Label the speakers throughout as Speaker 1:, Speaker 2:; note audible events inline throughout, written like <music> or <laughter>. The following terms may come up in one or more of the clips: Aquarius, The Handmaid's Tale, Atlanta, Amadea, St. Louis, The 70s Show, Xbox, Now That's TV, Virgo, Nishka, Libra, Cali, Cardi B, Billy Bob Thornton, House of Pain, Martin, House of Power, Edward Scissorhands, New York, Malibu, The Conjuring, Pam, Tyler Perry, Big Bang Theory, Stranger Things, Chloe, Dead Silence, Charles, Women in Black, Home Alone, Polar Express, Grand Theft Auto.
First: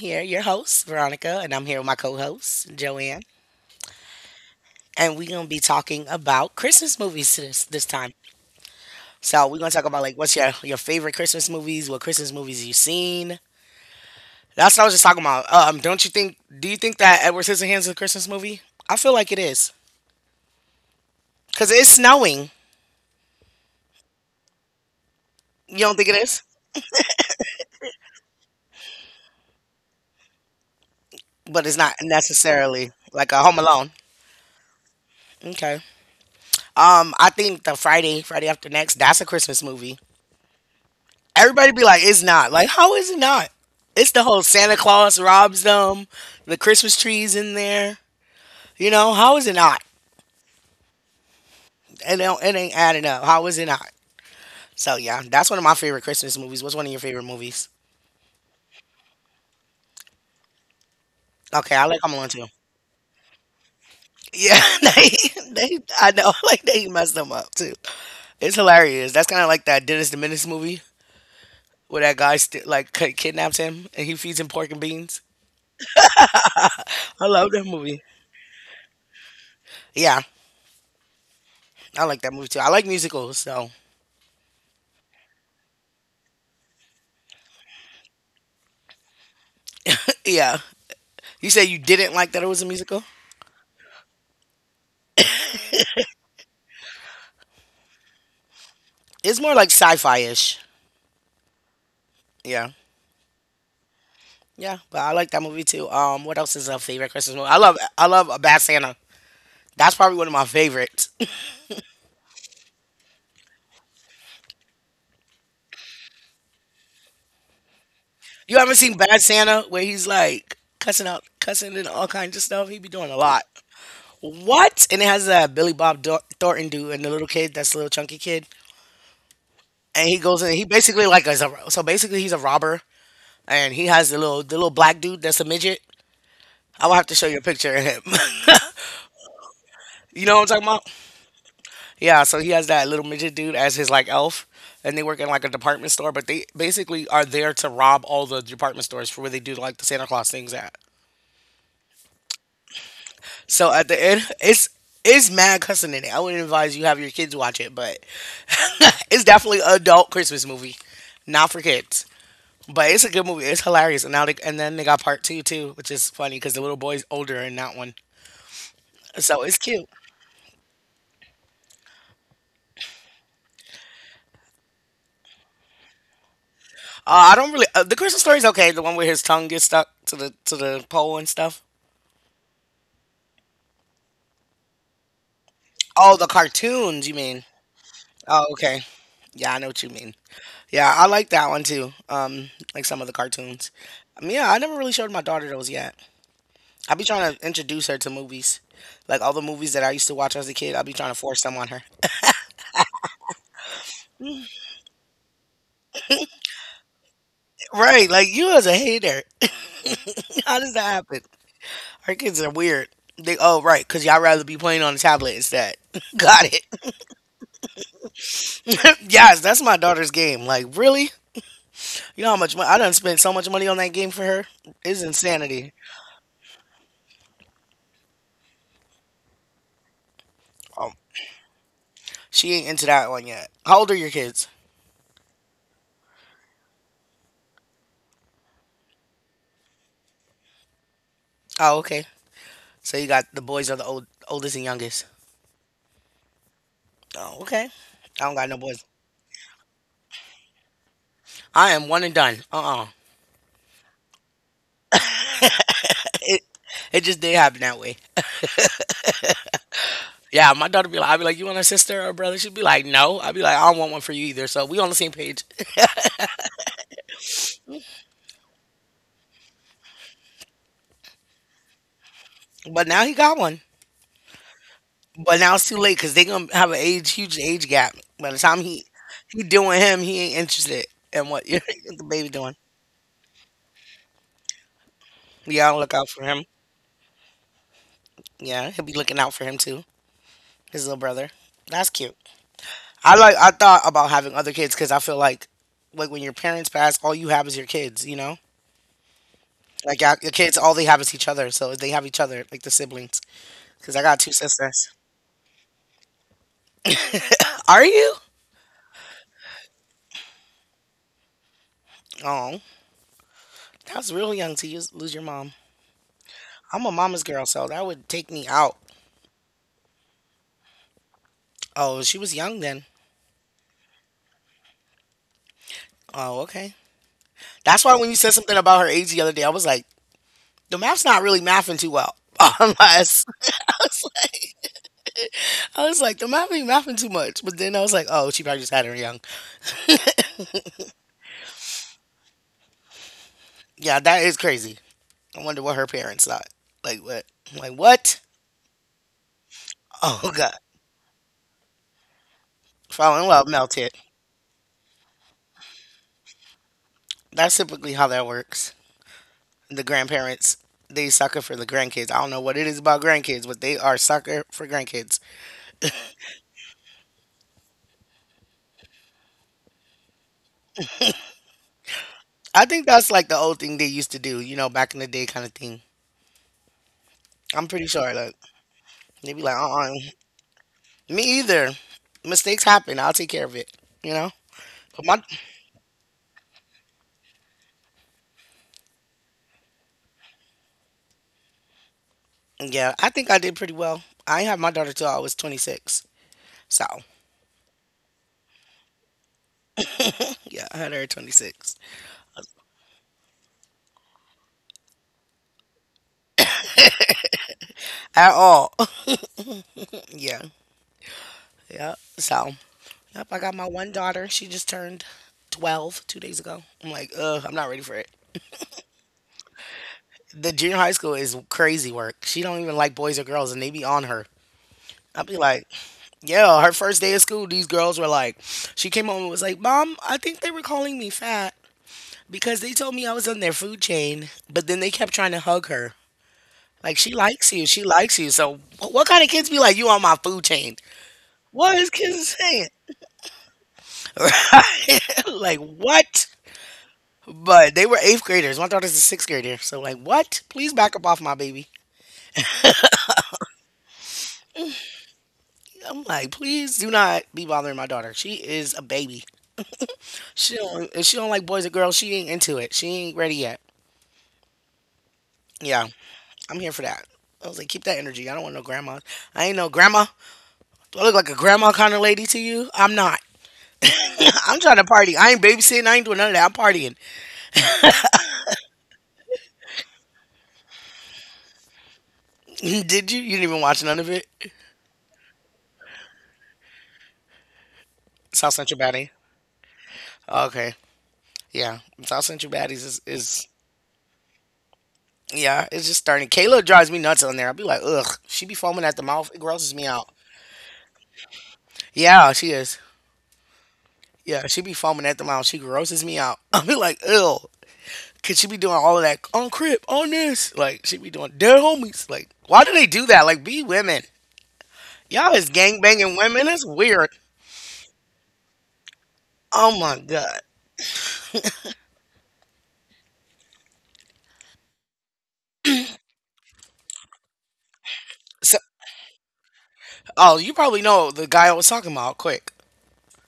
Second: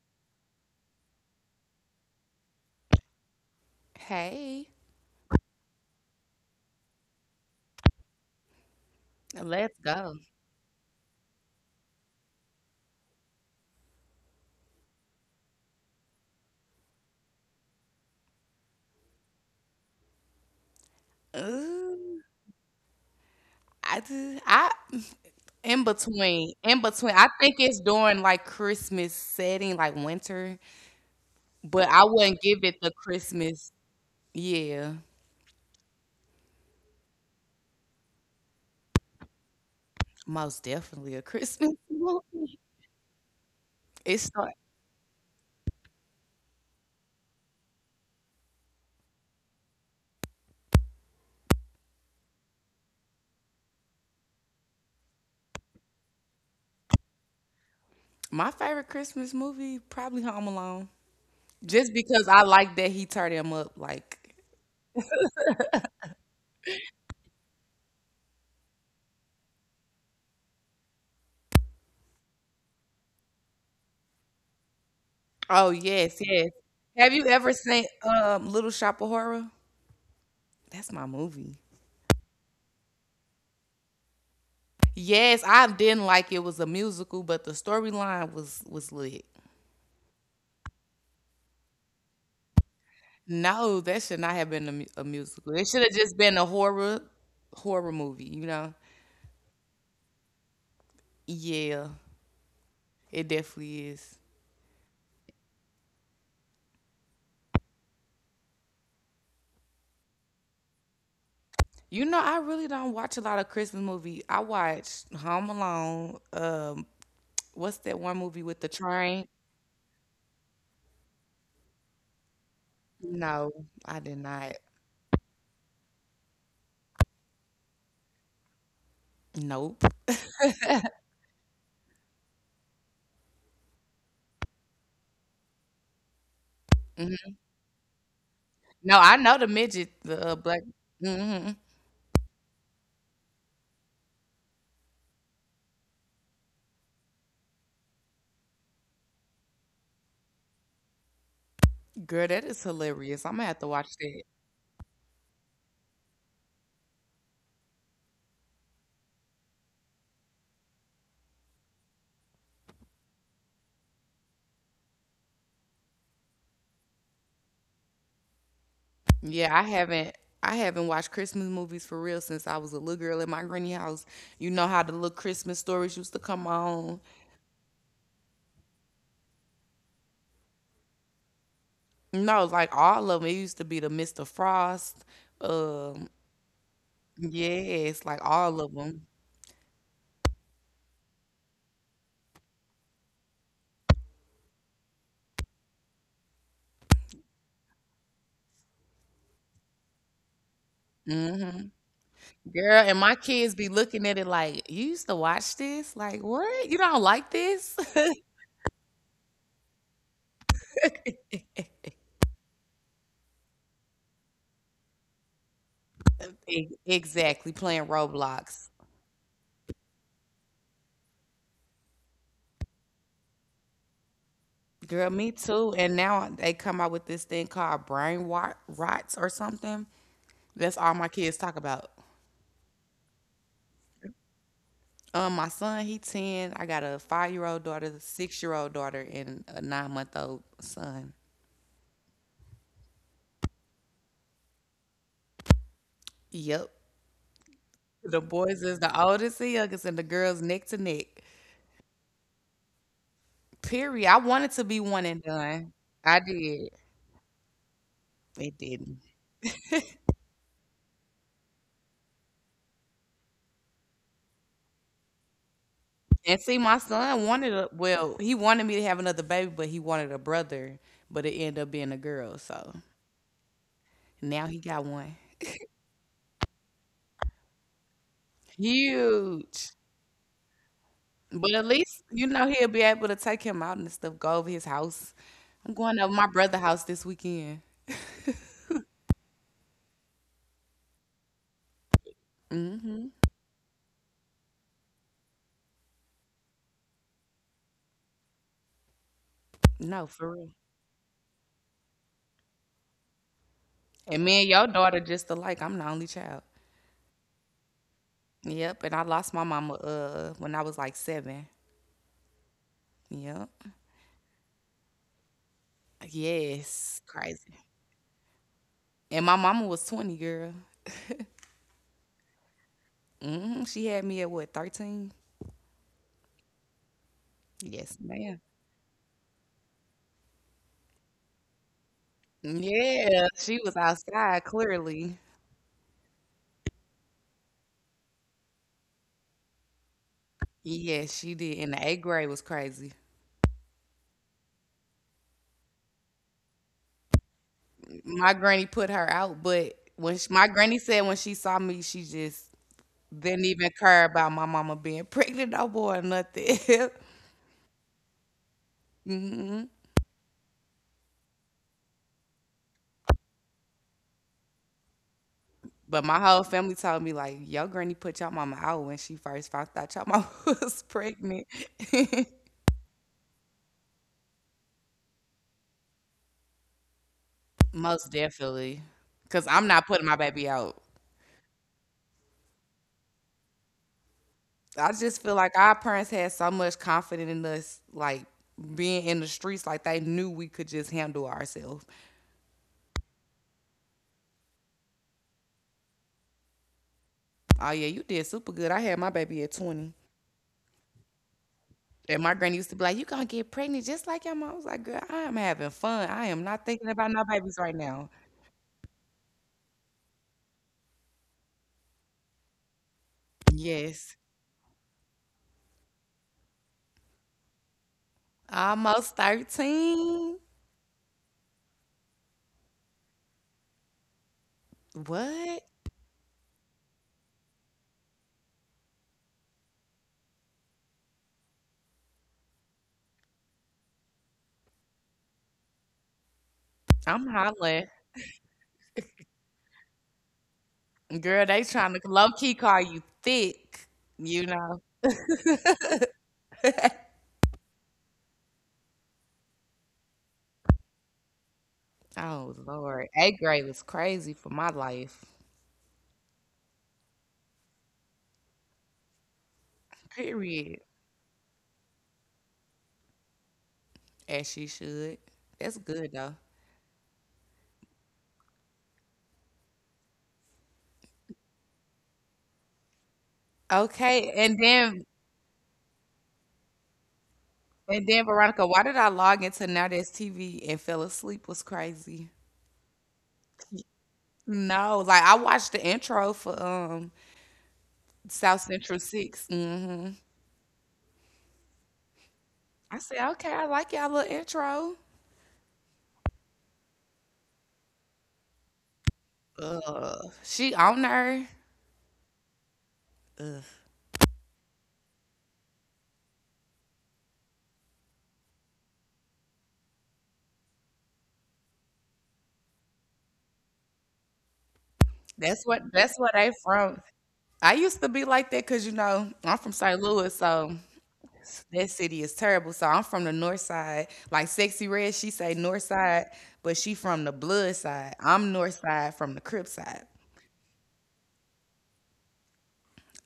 Speaker 1: here, your host, Veronica, and I'm here with my co host, Joanne.
Speaker 2: Hey.
Speaker 1: And we're going to be talking about Christmas movies this time. So, we're going to
Speaker 2: Let's
Speaker 1: talk about like
Speaker 2: go.
Speaker 1: what's your favorite Christmas movies, what Christmas movies you've seen. That's what I was just talking about. Don't you think, do you think that Edward Scissorhands is a Christmas movie? I feel like it is. Because it's
Speaker 2: Ooh,
Speaker 1: snowing.
Speaker 2: I do. I
Speaker 1: You
Speaker 2: in
Speaker 1: don't think it is?
Speaker 2: between, in between. I think it's during like Christmas setting, like winter,
Speaker 1: But it's
Speaker 2: but
Speaker 1: not
Speaker 2: I wouldn't give it
Speaker 1: necessarily
Speaker 2: the
Speaker 1: like a Home
Speaker 2: Christmas.
Speaker 1: Alone.
Speaker 2: Yeah,
Speaker 1: Okay. I think the Friday after next, that's a Christmas movie.
Speaker 2: most definitely a
Speaker 1: Everybody
Speaker 2: Christmas
Speaker 1: be
Speaker 2: <laughs>
Speaker 1: like, it's not.
Speaker 2: movie.
Speaker 1: Like, how is it not? It's the
Speaker 2: It's
Speaker 1: whole
Speaker 2: so-
Speaker 1: Santa Claus robs them, the Christmas trees in there. You know, how is it not? It, don't, it ain't adding up. How is it not? So, yeah, that's one of my favorite Christmas movies. What's one of your favorite movies?
Speaker 2: my favorite Christmas movie, probably Home Alone,
Speaker 1: Okay, I
Speaker 2: just
Speaker 1: like
Speaker 2: because
Speaker 1: I'm
Speaker 2: I
Speaker 1: too.
Speaker 2: like that he turned him up. Like,
Speaker 1: Yeah, <laughs> they, I know, <laughs> like they messed them up too. It's hilarious. That's kind of like that Dennis the Menace movie where that guy kidnaps him and he feeds him pork and beans.
Speaker 2: oh yes, yes. Have
Speaker 1: I
Speaker 2: you
Speaker 1: love
Speaker 2: ever
Speaker 1: that
Speaker 2: seen
Speaker 1: movie.
Speaker 2: Little Shop of Horror?
Speaker 1: Yeah,
Speaker 2: That's my movie.
Speaker 1: I like that movie too. I like musicals, so
Speaker 2: Yes, I didn't like it was a musical, but the storyline was lit.
Speaker 1: yeah. You say you didn't like that it was a musical?
Speaker 2: No, that should not have been a musical. It should have just been a horror movie, you know?
Speaker 1: It's more like sci-fi ish.
Speaker 2: Yeah,
Speaker 1: Yeah.
Speaker 2: it definitely is.
Speaker 1: Yeah, but I like that movie too. What else is a favorite Christmas movie? I love a Bad Santa. That's probably one of my favorites. <laughs>
Speaker 2: You know, I really don't watch a lot of Christmas movies. I watch Home Alone. What's that one movie
Speaker 1: You
Speaker 2: with the
Speaker 1: haven't seen Bad
Speaker 2: train?
Speaker 1: Santa where he's like cussing and all kinds of stuff? He be doing a lot.
Speaker 2: No, I did not.
Speaker 1: What? And it has Billy Bob Thornton dude and the little kid, that's the little chunky kid.
Speaker 2: Nope.
Speaker 1: And he goes in he basically like is a so basically he's a robber and he has the little black dude that's a midget. I will have to show
Speaker 2: hmm
Speaker 1: you a picture of him.
Speaker 2: No, I know the midget,
Speaker 1: <laughs> You
Speaker 2: the
Speaker 1: know what I'm
Speaker 2: black.
Speaker 1: talking about?
Speaker 2: Hmm
Speaker 1: Yeah, so he has that little midget dude as his like elf, and they work in like a department store, but they basically are there to rob all the department stores for where they do like the Santa Claus things at.
Speaker 2: Girl, that is hilarious. I'm gonna have to
Speaker 1: So at
Speaker 2: watch
Speaker 1: the end,
Speaker 2: that.
Speaker 1: it's mad cussing in it. I wouldn't advise you have your kids watch it, but <laughs> it's definitely an adult Christmas movie, not for kids. But it's a good movie. It's hilarious, and then they got part two too, which is funny because the little boy's older in that one, so it's
Speaker 2: Yeah,
Speaker 1: cute.
Speaker 2: I haven't watched Christmas movies for real since I was a little girl at my granny house. You know how the little Christmas stories used to come on.
Speaker 1: I don't really the Christmas story's okay. The one where his tongue gets stuck to the pole and stuff.
Speaker 2: No, like all of them. It used to be the Mr. Frost. Um,
Speaker 1: Oh, the cartoons, you mean?
Speaker 2: yes, like
Speaker 1: Oh,
Speaker 2: all of
Speaker 1: okay.
Speaker 2: them.
Speaker 1: Yeah, I know what you mean. Yeah, I like that one too. Like some of the cartoons. Yeah, I never really showed my daughter those yet. I be trying to introduce her to movies, like all the movies that I used to watch as a kid. I be trying to force them
Speaker 2: Hmm
Speaker 1: on her.
Speaker 2: Girl, and my kids be looking at it like, you used to watch this? Like, what? You don't like this?
Speaker 1: Right,
Speaker 2: <laughs>
Speaker 1: like you as a hater. <laughs> How does that happen? Our kids are weird. They oh right, cause y'all rather be playing on a tablet instead. <laughs> Got it.
Speaker 2: Exactly, playing Roblox.
Speaker 1: <laughs> Yes, that's my daughter's game. Like really, you know how much money I done spent so much money on that game for her. It's
Speaker 2: Girl, me
Speaker 1: insanity.
Speaker 2: too. And now they come out with this thing called rots or something. That's
Speaker 1: Oh,
Speaker 2: all my kids talk about.
Speaker 1: she ain't into that one yet. How old are your kids?
Speaker 2: My son, he 10. I got a 5 year old daughter, a 6 year old daughter, and a 9 month old son.
Speaker 1: Oh, okay. So you got the boys are the oldest and youngest.
Speaker 2: Yep.
Speaker 1: Oh, okay.
Speaker 2: The
Speaker 1: I don't got no
Speaker 2: boys is
Speaker 1: boys.
Speaker 2: the oldest and youngest, and the girls neck to neck.
Speaker 1: I am one and done. Uh.
Speaker 2: Period. I wanted to be one and done. I
Speaker 1: <laughs> It
Speaker 2: did.
Speaker 1: just did happen that way.
Speaker 2: It didn't.
Speaker 1: Yeah, my daughter be like, I'd be like, you want a sister or a brother? She'd be like, no. I'd be like, I don't want one for you either. So we on the same page. <laughs>
Speaker 2: And see, my son wanted a he wanted me to have another baby, but he wanted a brother, but it ended up being a girl. So
Speaker 1: But now he got one.
Speaker 2: now he got one.
Speaker 1: But now it's too late because they gonna have an age huge age gap. By the time he
Speaker 2: Huge.
Speaker 1: doing him, he ain't interested in what <laughs>
Speaker 2: But at
Speaker 1: the
Speaker 2: least you
Speaker 1: baby
Speaker 2: know
Speaker 1: doing.
Speaker 2: he'll be able to take him out and stuff. Go over his house.
Speaker 1: Yeah,
Speaker 2: I'm
Speaker 1: I'll look
Speaker 2: going
Speaker 1: out
Speaker 2: over
Speaker 1: for
Speaker 2: my
Speaker 1: him.
Speaker 2: brother's house this weekend.
Speaker 1: Yeah, he'll be looking out for him too. His little brother. That's cute. I
Speaker 2: Hmm
Speaker 1: like. I thought about having other kids because I feel like when your parents pass, all you have is your kids. You know, like
Speaker 2: No,
Speaker 1: yeah, your
Speaker 2: for real.
Speaker 1: kids, all they have is each other. So they have each other, like the siblings. Because I got
Speaker 2: And
Speaker 1: two
Speaker 2: me and your
Speaker 1: sisters.
Speaker 2: daughter just alike. I'm the only child.
Speaker 1: Are you?
Speaker 2: Yep. And I lost my mama when I was like 7.
Speaker 1: Oh,
Speaker 2: Yep.
Speaker 1: that was real young to use, lose your mom. I'm a
Speaker 2: Yes.
Speaker 1: mama's girl,
Speaker 2: Crazy.
Speaker 1: so that would take me out.
Speaker 2: And my mama was 20, girl.
Speaker 1: Oh, she was young then.
Speaker 2: Hmm She had me at what, 13?
Speaker 1: Oh, okay. That's why
Speaker 2: Yes,
Speaker 1: when you said
Speaker 2: ma'am.
Speaker 1: something about her age the other day, I was like, the math's not really mathing too well. <laughs> Unless
Speaker 2: Yeah.
Speaker 1: <laughs>
Speaker 2: She
Speaker 1: I
Speaker 2: was
Speaker 1: was
Speaker 2: outside,
Speaker 1: like,
Speaker 2: clearly.
Speaker 1: I was like, the mapping too much. But then I was like, oh, she probably just had her young.
Speaker 2: Yes, she did. And the eighth grade was crazy.
Speaker 1: Yeah, that is crazy. I wonder what her parents thought. Like what? Like what?
Speaker 2: My granny put her out, but when
Speaker 1: Oh
Speaker 2: sh my
Speaker 1: god.
Speaker 2: granny said when she saw me, she just
Speaker 1: Fall in
Speaker 2: didn't
Speaker 1: love,
Speaker 2: even
Speaker 1: melted.
Speaker 2: care about my mama being <laughs> pregnant no more or nothing.
Speaker 1: That's typically how that works.
Speaker 2: <laughs> hmm
Speaker 1: The grandparents, they sucker for the grandkids. I don't know what it is about grandkids, but they are sucker for grandkids.
Speaker 2: But my whole family told me like, your granny put your mama out when she first found out your mama <laughs> was pregnant.
Speaker 1: I think that's like the old thing they used to do, you know, back in the day kind of thing. I'm
Speaker 2: <laughs>
Speaker 1: pretty
Speaker 2: Most
Speaker 1: sure. Like
Speaker 2: definitely.
Speaker 1: they be
Speaker 2: Cause
Speaker 1: like,
Speaker 2: I'm not
Speaker 1: uh.
Speaker 2: putting my baby out.
Speaker 1: Me either. Mistakes happen. I'll take care of it. You know.
Speaker 2: I
Speaker 1: But
Speaker 2: just
Speaker 1: my
Speaker 2: feel like our parents had so much confidence in us, like being in the streets, like they knew we could just handle ourselves.
Speaker 1: Yeah, I think I did pretty well. I didn't have my daughter till I was 26. So,
Speaker 2: Oh yeah, you did super good. I had my baby at 20.
Speaker 1: yeah, I had her at 26.
Speaker 2: And my granny used to be like, "You gonna get pregnant just like your mom." I was like, "Girl, I am having fun. I am not thinking about no babies right now."
Speaker 1: At all. <laughs> Yeah. Yeah. So, yep, I got my one
Speaker 2: Yes,
Speaker 1: daughter. She just turned 12 two days ago. I'm like, ugh, I'm not ready for it.
Speaker 2: almost 13.
Speaker 1: The junior high school is crazy work. She don't even like boys or girls, and they be on her. I'd be
Speaker 2: What?
Speaker 1: like, yeah, her first day of school, these girls were like, she came home and was like, Mom, I think they were calling me fat because they told me I was on their food chain, but then they kept trying to hug her. Like she
Speaker 2: I'm
Speaker 1: likes you. She
Speaker 2: hollering.
Speaker 1: likes you. So what kind of kids be like you on my food chain?
Speaker 2: Girl, they
Speaker 1: What is
Speaker 2: trying to low
Speaker 1: kids
Speaker 2: key
Speaker 1: saying?
Speaker 2: call you thick, you know?
Speaker 1: <laughs> Like
Speaker 2: <laughs>
Speaker 1: what? But they were eighth graders. My daughter's a sixth grader. So like what? Please back up off my baby.
Speaker 2: Oh, Lord. Eighth grade was crazy for my life.
Speaker 1: I'm like, please do not be bothering my daughter. She is a baby. She
Speaker 2: Period.
Speaker 1: don't If she don't like boys or girls, she ain't into it. She ain't ready yet.
Speaker 2: As she should. That's
Speaker 1: Yeah,
Speaker 2: good, though.
Speaker 1: I'm here for that. I was like, keep that energy. I don't want no grandma. I ain't no grandma. Do I look like a grandma kind of lady to you? I'm not.
Speaker 2: Okay.
Speaker 1: <clears throat> I'm trying to party. I ain't babysitting. I ain't doing none of that. I'm partying.
Speaker 2: Veronica, why did I log into Now That's TV and fell asleep was crazy?
Speaker 1: Did you? You didn't even watch none of it?
Speaker 2: No, like I watched the intro for
Speaker 1: South
Speaker 2: South
Speaker 1: Central
Speaker 2: Central
Speaker 1: Batty.
Speaker 2: 6. Hmm
Speaker 1: Oh, okay. Yeah. South Central Baddies is,
Speaker 2: I said,
Speaker 1: is
Speaker 2: okay, I like y'all little intro.
Speaker 1: yeah, it's just starting. Kayla drives me nuts on there. I'll be like, ugh. She be foaming at the mouth. It grosses me out.
Speaker 2: She on there.
Speaker 1: Yeah, she is. Yeah, she be foaming at the mouth. She grosses me out. <laughs> I'll be like, ew. Could she be doing all of that on Crip, on this? Like, she be doing dead homies. Like, why do they do that? Like, be women. Y'all is gangbanging
Speaker 2: That's where
Speaker 1: women.
Speaker 2: they
Speaker 1: That's
Speaker 2: from.
Speaker 1: weird.
Speaker 2: I used to be like that because you know I'm from
Speaker 1: Oh my
Speaker 2: St. Louis,
Speaker 1: God.
Speaker 2: so that city is terrible. So I'm from the north side. Like Sexy Red, she say north side, but she from the blood side. I'm
Speaker 1: So,
Speaker 2: north side from the crib side.
Speaker 1: oh, you probably know the guy I was talking about, quick.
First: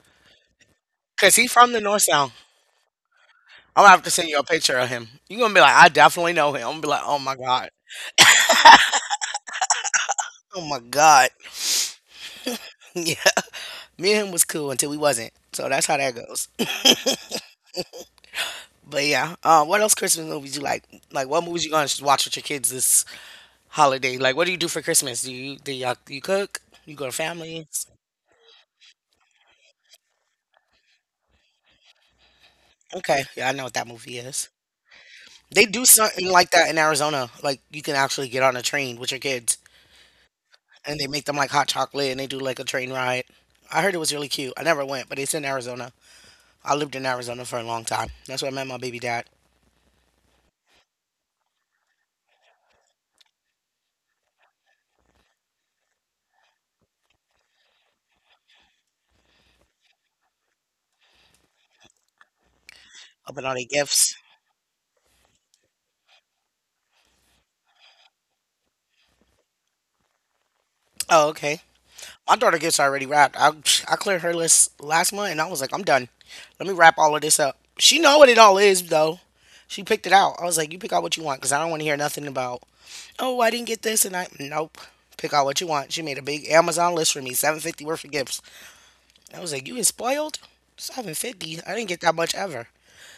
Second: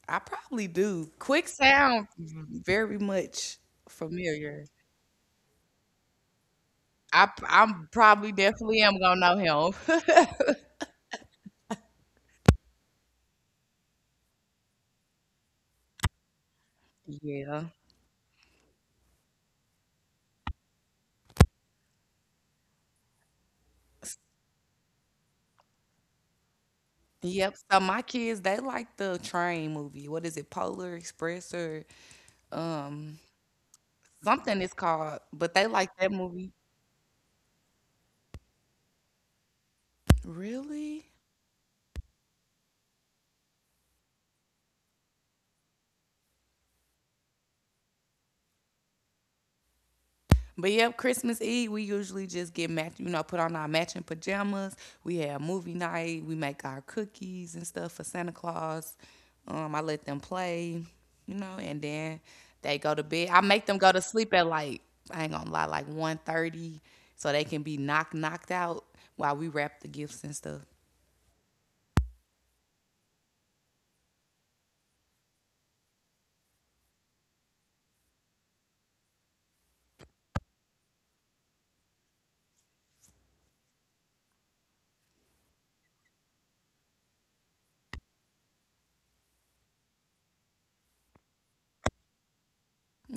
Speaker 2: I probably do.
Speaker 1: Because he
Speaker 2: Quick
Speaker 1: from the North
Speaker 2: sound
Speaker 1: Sound.
Speaker 2: very much
Speaker 1: I'm gonna have to send you a
Speaker 2: familiar.
Speaker 1: picture of him. You're gonna be like, I definitely know him. I'm gonna be like, oh
Speaker 2: I
Speaker 1: my god,
Speaker 2: I'm probably definitely am gonna know him. <laughs>
Speaker 1: oh my god. <laughs> Yeah, me and him was cool until we wasn't. So that's how that goes. <laughs>
Speaker 2: Yeah.
Speaker 1: But yeah, what else Christmas movies you like? Like, what movies you gonna just watch with your kids this holiday? Like, what do you do for Christmas? Do you do you cook? You go to
Speaker 2: Yep. So
Speaker 1: families?
Speaker 2: my kids, they like the train movie. What is it, Polar Express or um
Speaker 1: Okay, yeah, I know what that movie is.
Speaker 2: something it's called, but
Speaker 1: They
Speaker 2: they
Speaker 1: do
Speaker 2: like that
Speaker 1: something like
Speaker 2: movie.
Speaker 1: that in Arizona. Like, you can actually get on a train with your kids, and
Speaker 2: Really?
Speaker 1: they make them like hot chocolate, and they do like a train ride. I heard it was really cute. I never went, but it's in Arizona. I lived in Arizona for a long time. That's where I met my baby dad.
Speaker 2: But yep, Christmas Eve we usually just you know, put on our matching pajamas. We have movie night. We make our cookies and stuff for Santa Claus. I let them play, you know, and then they go to bed. I
Speaker 1: Opened all the
Speaker 2: make them go to
Speaker 1: gifts.
Speaker 2: sleep at like I ain't gonna lie, like 1:30, so they can be knocked out while we wrap the gifts and stuff.
Speaker 1: Oh, okay. My daughter gifts are already wrapped. I cleared her list last month, and I was like, I'm done. Let me wrap all of this up. She know what it all is though. She picked it out. I was like, you pick out what you want, cause I don't want to hear nothing about. Oh, I didn't get this, and I nope. Pick out what you want. She made a big Amazon list for me, 750 worth of gifts. I was like, you is spoiled. 750. I didn't get that much ever.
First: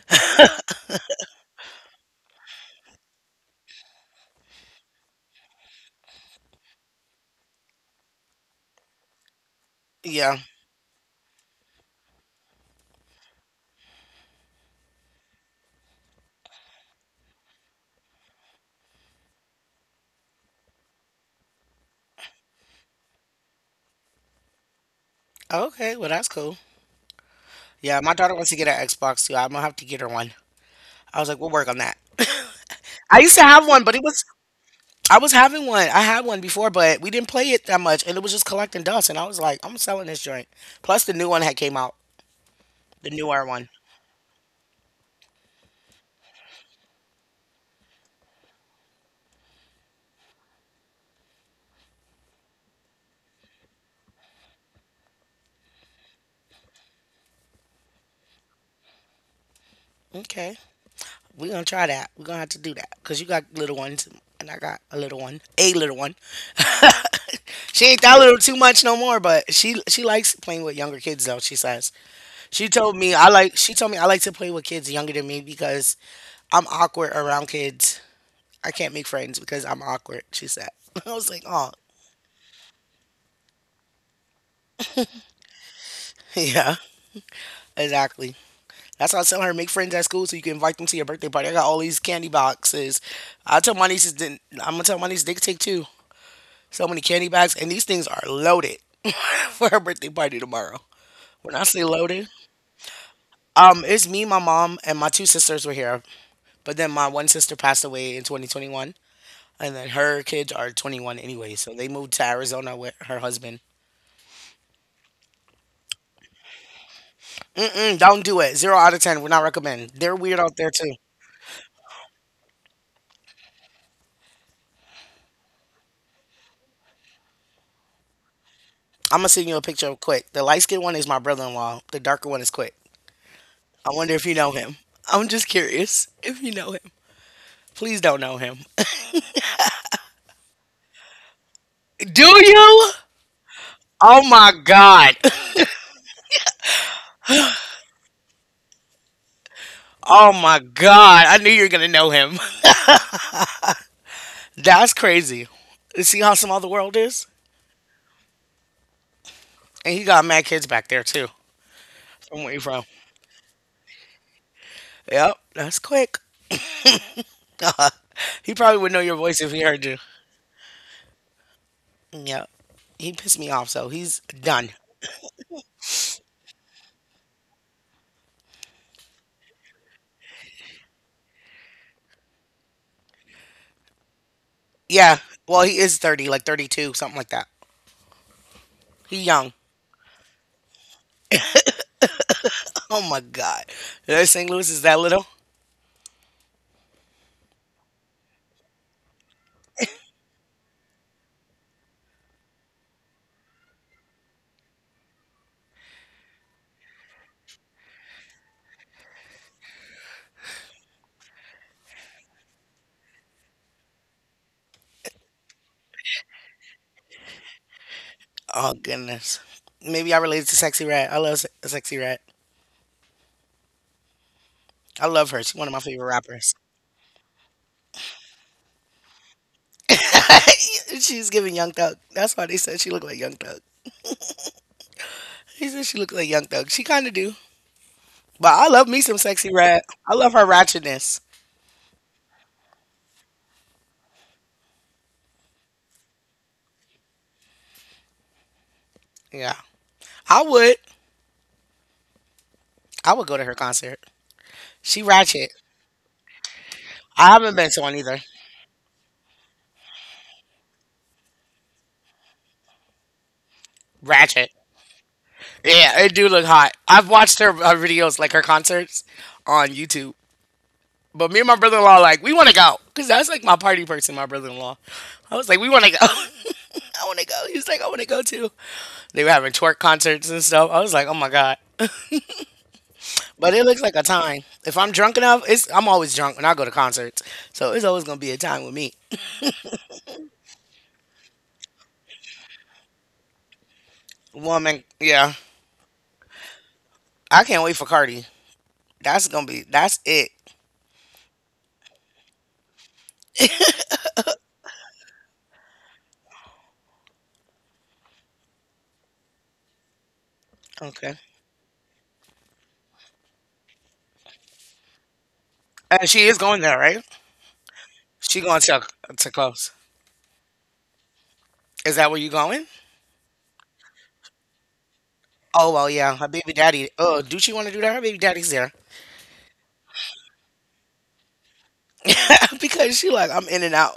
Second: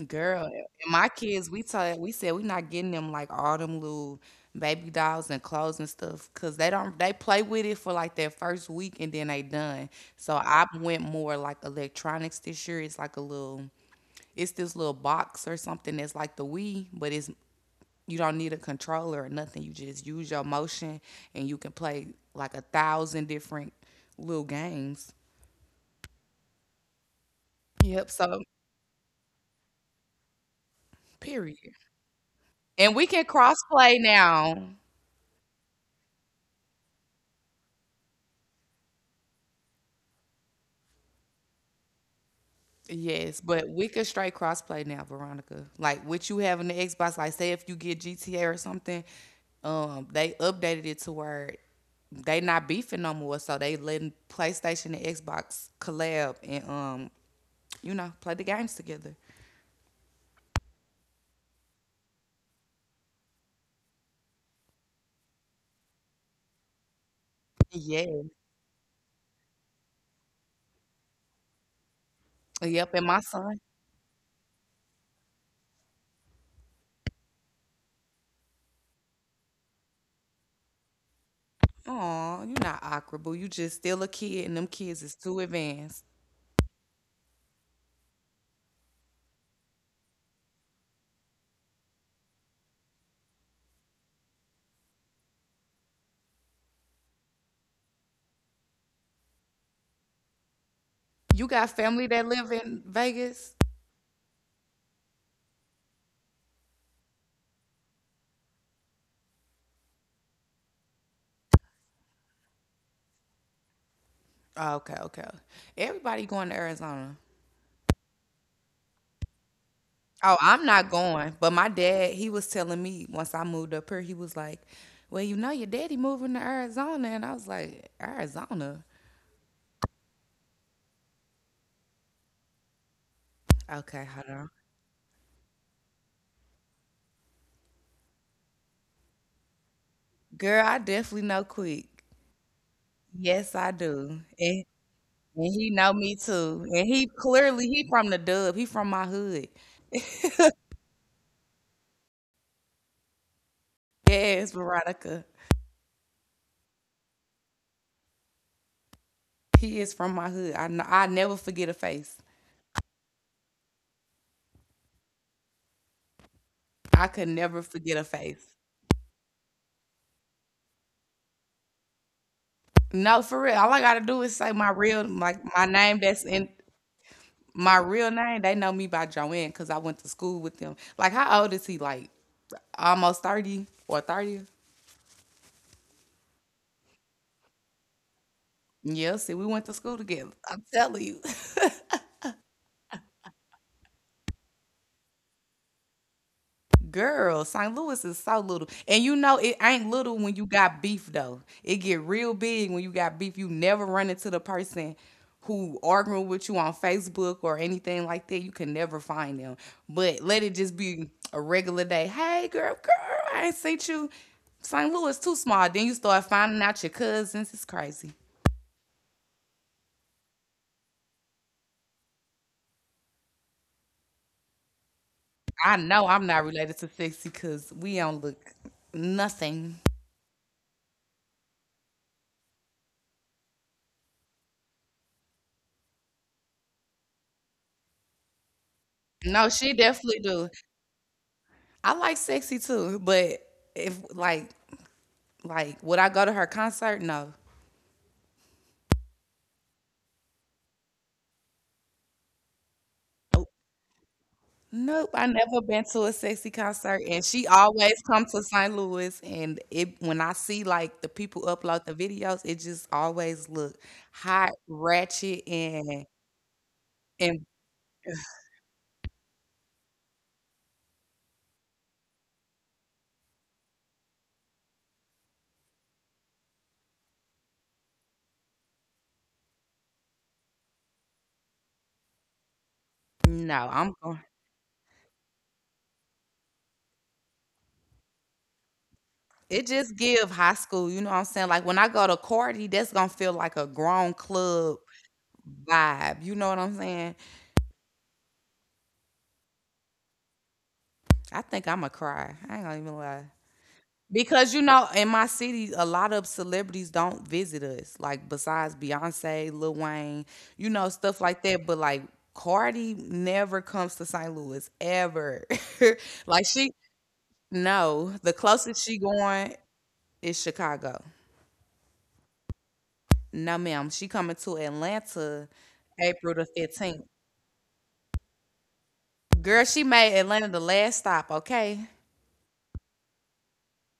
Speaker 2: Girl, and my kids, we said we not getting them like all them little baby dolls and clothes and stuff because they don't they play with it for like their first week and then they done. So
Speaker 1: Yeah.
Speaker 2: I went more like electronics this year. It's this little box or something that's like the Wii, but it's you don't need a controller or nothing. You just use your motion and you can play like 1,000 different little games.
Speaker 1: Okay. Well, that's cool. Yeah,
Speaker 2: Yep.
Speaker 1: my daughter
Speaker 2: So
Speaker 1: wants to get an Xbox too. I'm gonna have to get her one. I was like, we'll work
Speaker 2: period.
Speaker 1: on that.
Speaker 2: And we
Speaker 1: <laughs> I
Speaker 2: can
Speaker 1: used to
Speaker 2: cross
Speaker 1: have one, but
Speaker 2: play
Speaker 1: it was
Speaker 2: now.
Speaker 1: I was having one. I had one before, but we didn't play it that much, and it was just collecting dust. And I was like, I'm selling this joint. Plus, the new one had came out, the
Speaker 2: Yes,
Speaker 1: newer
Speaker 2: but
Speaker 1: one.
Speaker 2: we could straight crossplay now, Veronica. Like with you having the Xbox, like say if you get GTA or something, they updated it to where they not beefing no more, so they letting PlayStation and Xbox collab and you know, play the games together.
Speaker 1: Okay, we're gonna try that. We're gonna have to do that because you got little ones, and I got a little one, a little one. <laughs> She ain't
Speaker 2: Yeah.
Speaker 1: that little too much no more, but she likes playing with younger kids though. She says
Speaker 2: Yep, and my son.
Speaker 1: she told me I like to play with kids younger than me because I'm awkward around kids. I can't make friends because I'm awkward, she said. <laughs> I was like, oh,
Speaker 2: Oh, you not awkward, boo. You just still a kid and them kids is too advanced.
Speaker 1: <laughs> yeah, exactly. That's why I tell her make friends at school so you can invite them to your birthday party. I got all these candy boxes. I'm gonna tell my nieces they can take two. So many candy bags, and these things are loaded <laughs> for her birthday party tomorrow.
Speaker 2: You
Speaker 1: When I
Speaker 2: got
Speaker 1: say
Speaker 2: family that
Speaker 1: loaded,
Speaker 2: live in Vegas?
Speaker 1: it's me, my mom, and my two sisters were here, but then my one sister passed away in 2021, and then her kids are 21 anyway, so they moved to Arizona with her husband.
Speaker 2: Oh, okay, okay. Everybody going to Arizona.
Speaker 1: Mm, don't do it. Zero out of ten. Would not recommend. They're
Speaker 2: Oh,
Speaker 1: weird out
Speaker 2: I'm
Speaker 1: there
Speaker 2: not
Speaker 1: too.
Speaker 2: going. But my dad, he was telling me once I moved up here, he was like, well, you know, your daddy moving to Arizona. And I was like, Arizona?
Speaker 1: I'm gonna send you a picture of Quick. The light skinned one is my brother in law. The darker one is Quick. I
Speaker 2: Okay,
Speaker 1: wonder
Speaker 2: hold
Speaker 1: if you
Speaker 2: on.
Speaker 1: know him. I'm just curious if you know him. Please don't know him. <laughs>
Speaker 2: Girl, I definitely know quick.
Speaker 1: Do you?
Speaker 2: Yes, I do.
Speaker 1: Oh my
Speaker 2: And,
Speaker 1: god.
Speaker 2: and
Speaker 1: <laughs>
Speaker 2: he know me too. And he clearly, he from the dub. He from my hood.
Speaker 1: Oh my god. I knew you were gonna know him. <laughs>
Speaker 2: Yes,
Speaker 1: That's
Speaker 2: Veronica.
Speaker 1: crazy. You see how small the world is? And
Speaker 2: He
Speaker 1: he
Speaker 2: is
Speaker 1: got
Speaker 2: from
Speaker 1: mad
Speaker 2: my
Speaker 1: kids
Speaker 2: hood. I
Speaker 1: back
Speaker 2: know,
Speaker 1: there
Speaker 2: I
Speaker 1: too.
Speaker 2: never forget a face.
Speaker 1: From where you from? Yep, that's Quick.
Speaker 2: I could never forget a
Speaker 1: He probably
Speaker 2: face.
Speaker 1: would know your voice if he heard you. Yep. He pissed me
Speaker 2: No,
Speaker 1: off,
Speaker 2: for
Speaker 1: so
Speaker 2: real. All
Speaker 1: he's
Speaker 2: I gotta do
Speaker 1: done.
Speaker 2: is say my real, my real name, they know me by Joanne because I went to school with them. Like, how old is he? Like, almost 30 or 30?
Speaker 1: Yeah. Well, he is 30, like 32, something like that. He young.
Speaker 2: Yeah, see, we went to school together. I'm telling you.
Speaker 1: Oh my God. St. Louis is that little?
Speaker 2: Girl, St. Louis is so little. And you know it ain't little when you got beef though. It get real big when you got beef. You never run into the person who arguing with you on Facebook or anything like that. You can never find them. But let it just be a regular day. Hey girl, I ain't seen you. St. Louis too small. Then you start finding out your cousins. It's crazy.
Speaker 1: Oh goodness. Maybe I related to Sexy Red. I love Sexy Red. I love her. She's one of my
Speaker 2: I
Speaker 1: favorite
Speaker 2: know I'm not
Speaker 1: rappers.
Speaker 2: related to Sixty because we don't look nothing.
Speaker 1: <laughs> She's giving Young Thug. That's why they said she looked like Young Thug. He said she looked like Young Thug. She kind of do. But I love me some
Speaker 2: No,
Speaker 1: Sexy
Speaker 2: she
Speaker 1: Red. I
Speaker 2: definitely
Speaker 1: love
Speaker 2: do.
Speaker 1: her ratchetness.
Speaker 2: I like sexy too, but if like like would I go to her concert? No.
Speaker 1: Yeah. I would. I would go to her concert. She
Speaker 2: Nope, I
Speaker 1: ratchet.
Speaker 2: never been to a sexy concert, and
Speaker 1: I
Speaker 2: she
Speaker 1: haven't been to
Speaker 2: always
Speaker 1: one
Speaker 2: come
Speaker 1: either.
Speaker 2: to St. Louis. And it when I see like the people upload the videos, it just always look hot,
Speaker 1: Ratchet.
Speaker 2: ratchet,
Speaker 1: Yeah, it do look hot. I've
Speaker 2: and
Speaker 1: watched her videos, like her concerts, on YouTube. But me and my brother in law, like, we want to go because that's like my party person, my brother in law. I was like, we want to go. <laughs> I want to go. He was like, I want to go too. They were having twerk concerts and stuff. I was like, oh my god. But
Speaker 2: no,
Speaker 1: it looks
Speaker 2: I'm
Speaker 1: like a
Speaker 2: going.
Speaker 1: time. If I'm drunk enough, it's I'm always drunk when I go to concerts, so it's always gonna be a time with me.
Speaker 2: It just give high school, you know what I'm saying? Like when I go to Cardi, that's gonna feel like a grown club
Speaker 1: Woman, yeah,
Speaker 2: vibe. You know what I'm saying?
Speaker 1: I can't wait for Cardi. That's gonna be that's it.
Speaker 2: I think I'ma cry. I ain't gonna even lie. Because you know, in my city, a lot of celebrities don't visit us. Like besides Beyonce, Lil Wayne, you know,
Speaker 1: Okay,
Speaker 2: stuff like that. But like Cardi never comes to St. Louis ever. <laughs>
Speaker 1: and she is
Speaker 2: like
Speaker 1: going
Speaker 2: she
Speaker 1: there, right?
Speaker 2: no. The
Speaker 1: She going
Speaker 2: closest
Speaker 1: to
Speaker 2: she going
Speaker 1: close.
Speaker 2: is Chicago.
Speaker 1: Is that where you going?
Speaker 2: No, ma'am. She coming to Atlanta
Speaker 1: Oh well, yeah. Her
Speaker 2: April the
Speaker 1: baby daddy.
Speaker 2: 15th.
Speaker 1: Oh, do she want to do that? Her baby daddy's there
Speaker 2: Girl, she made Atlanta the last stop, okay?
Speaker 1: <laughs> because she like I'm in and out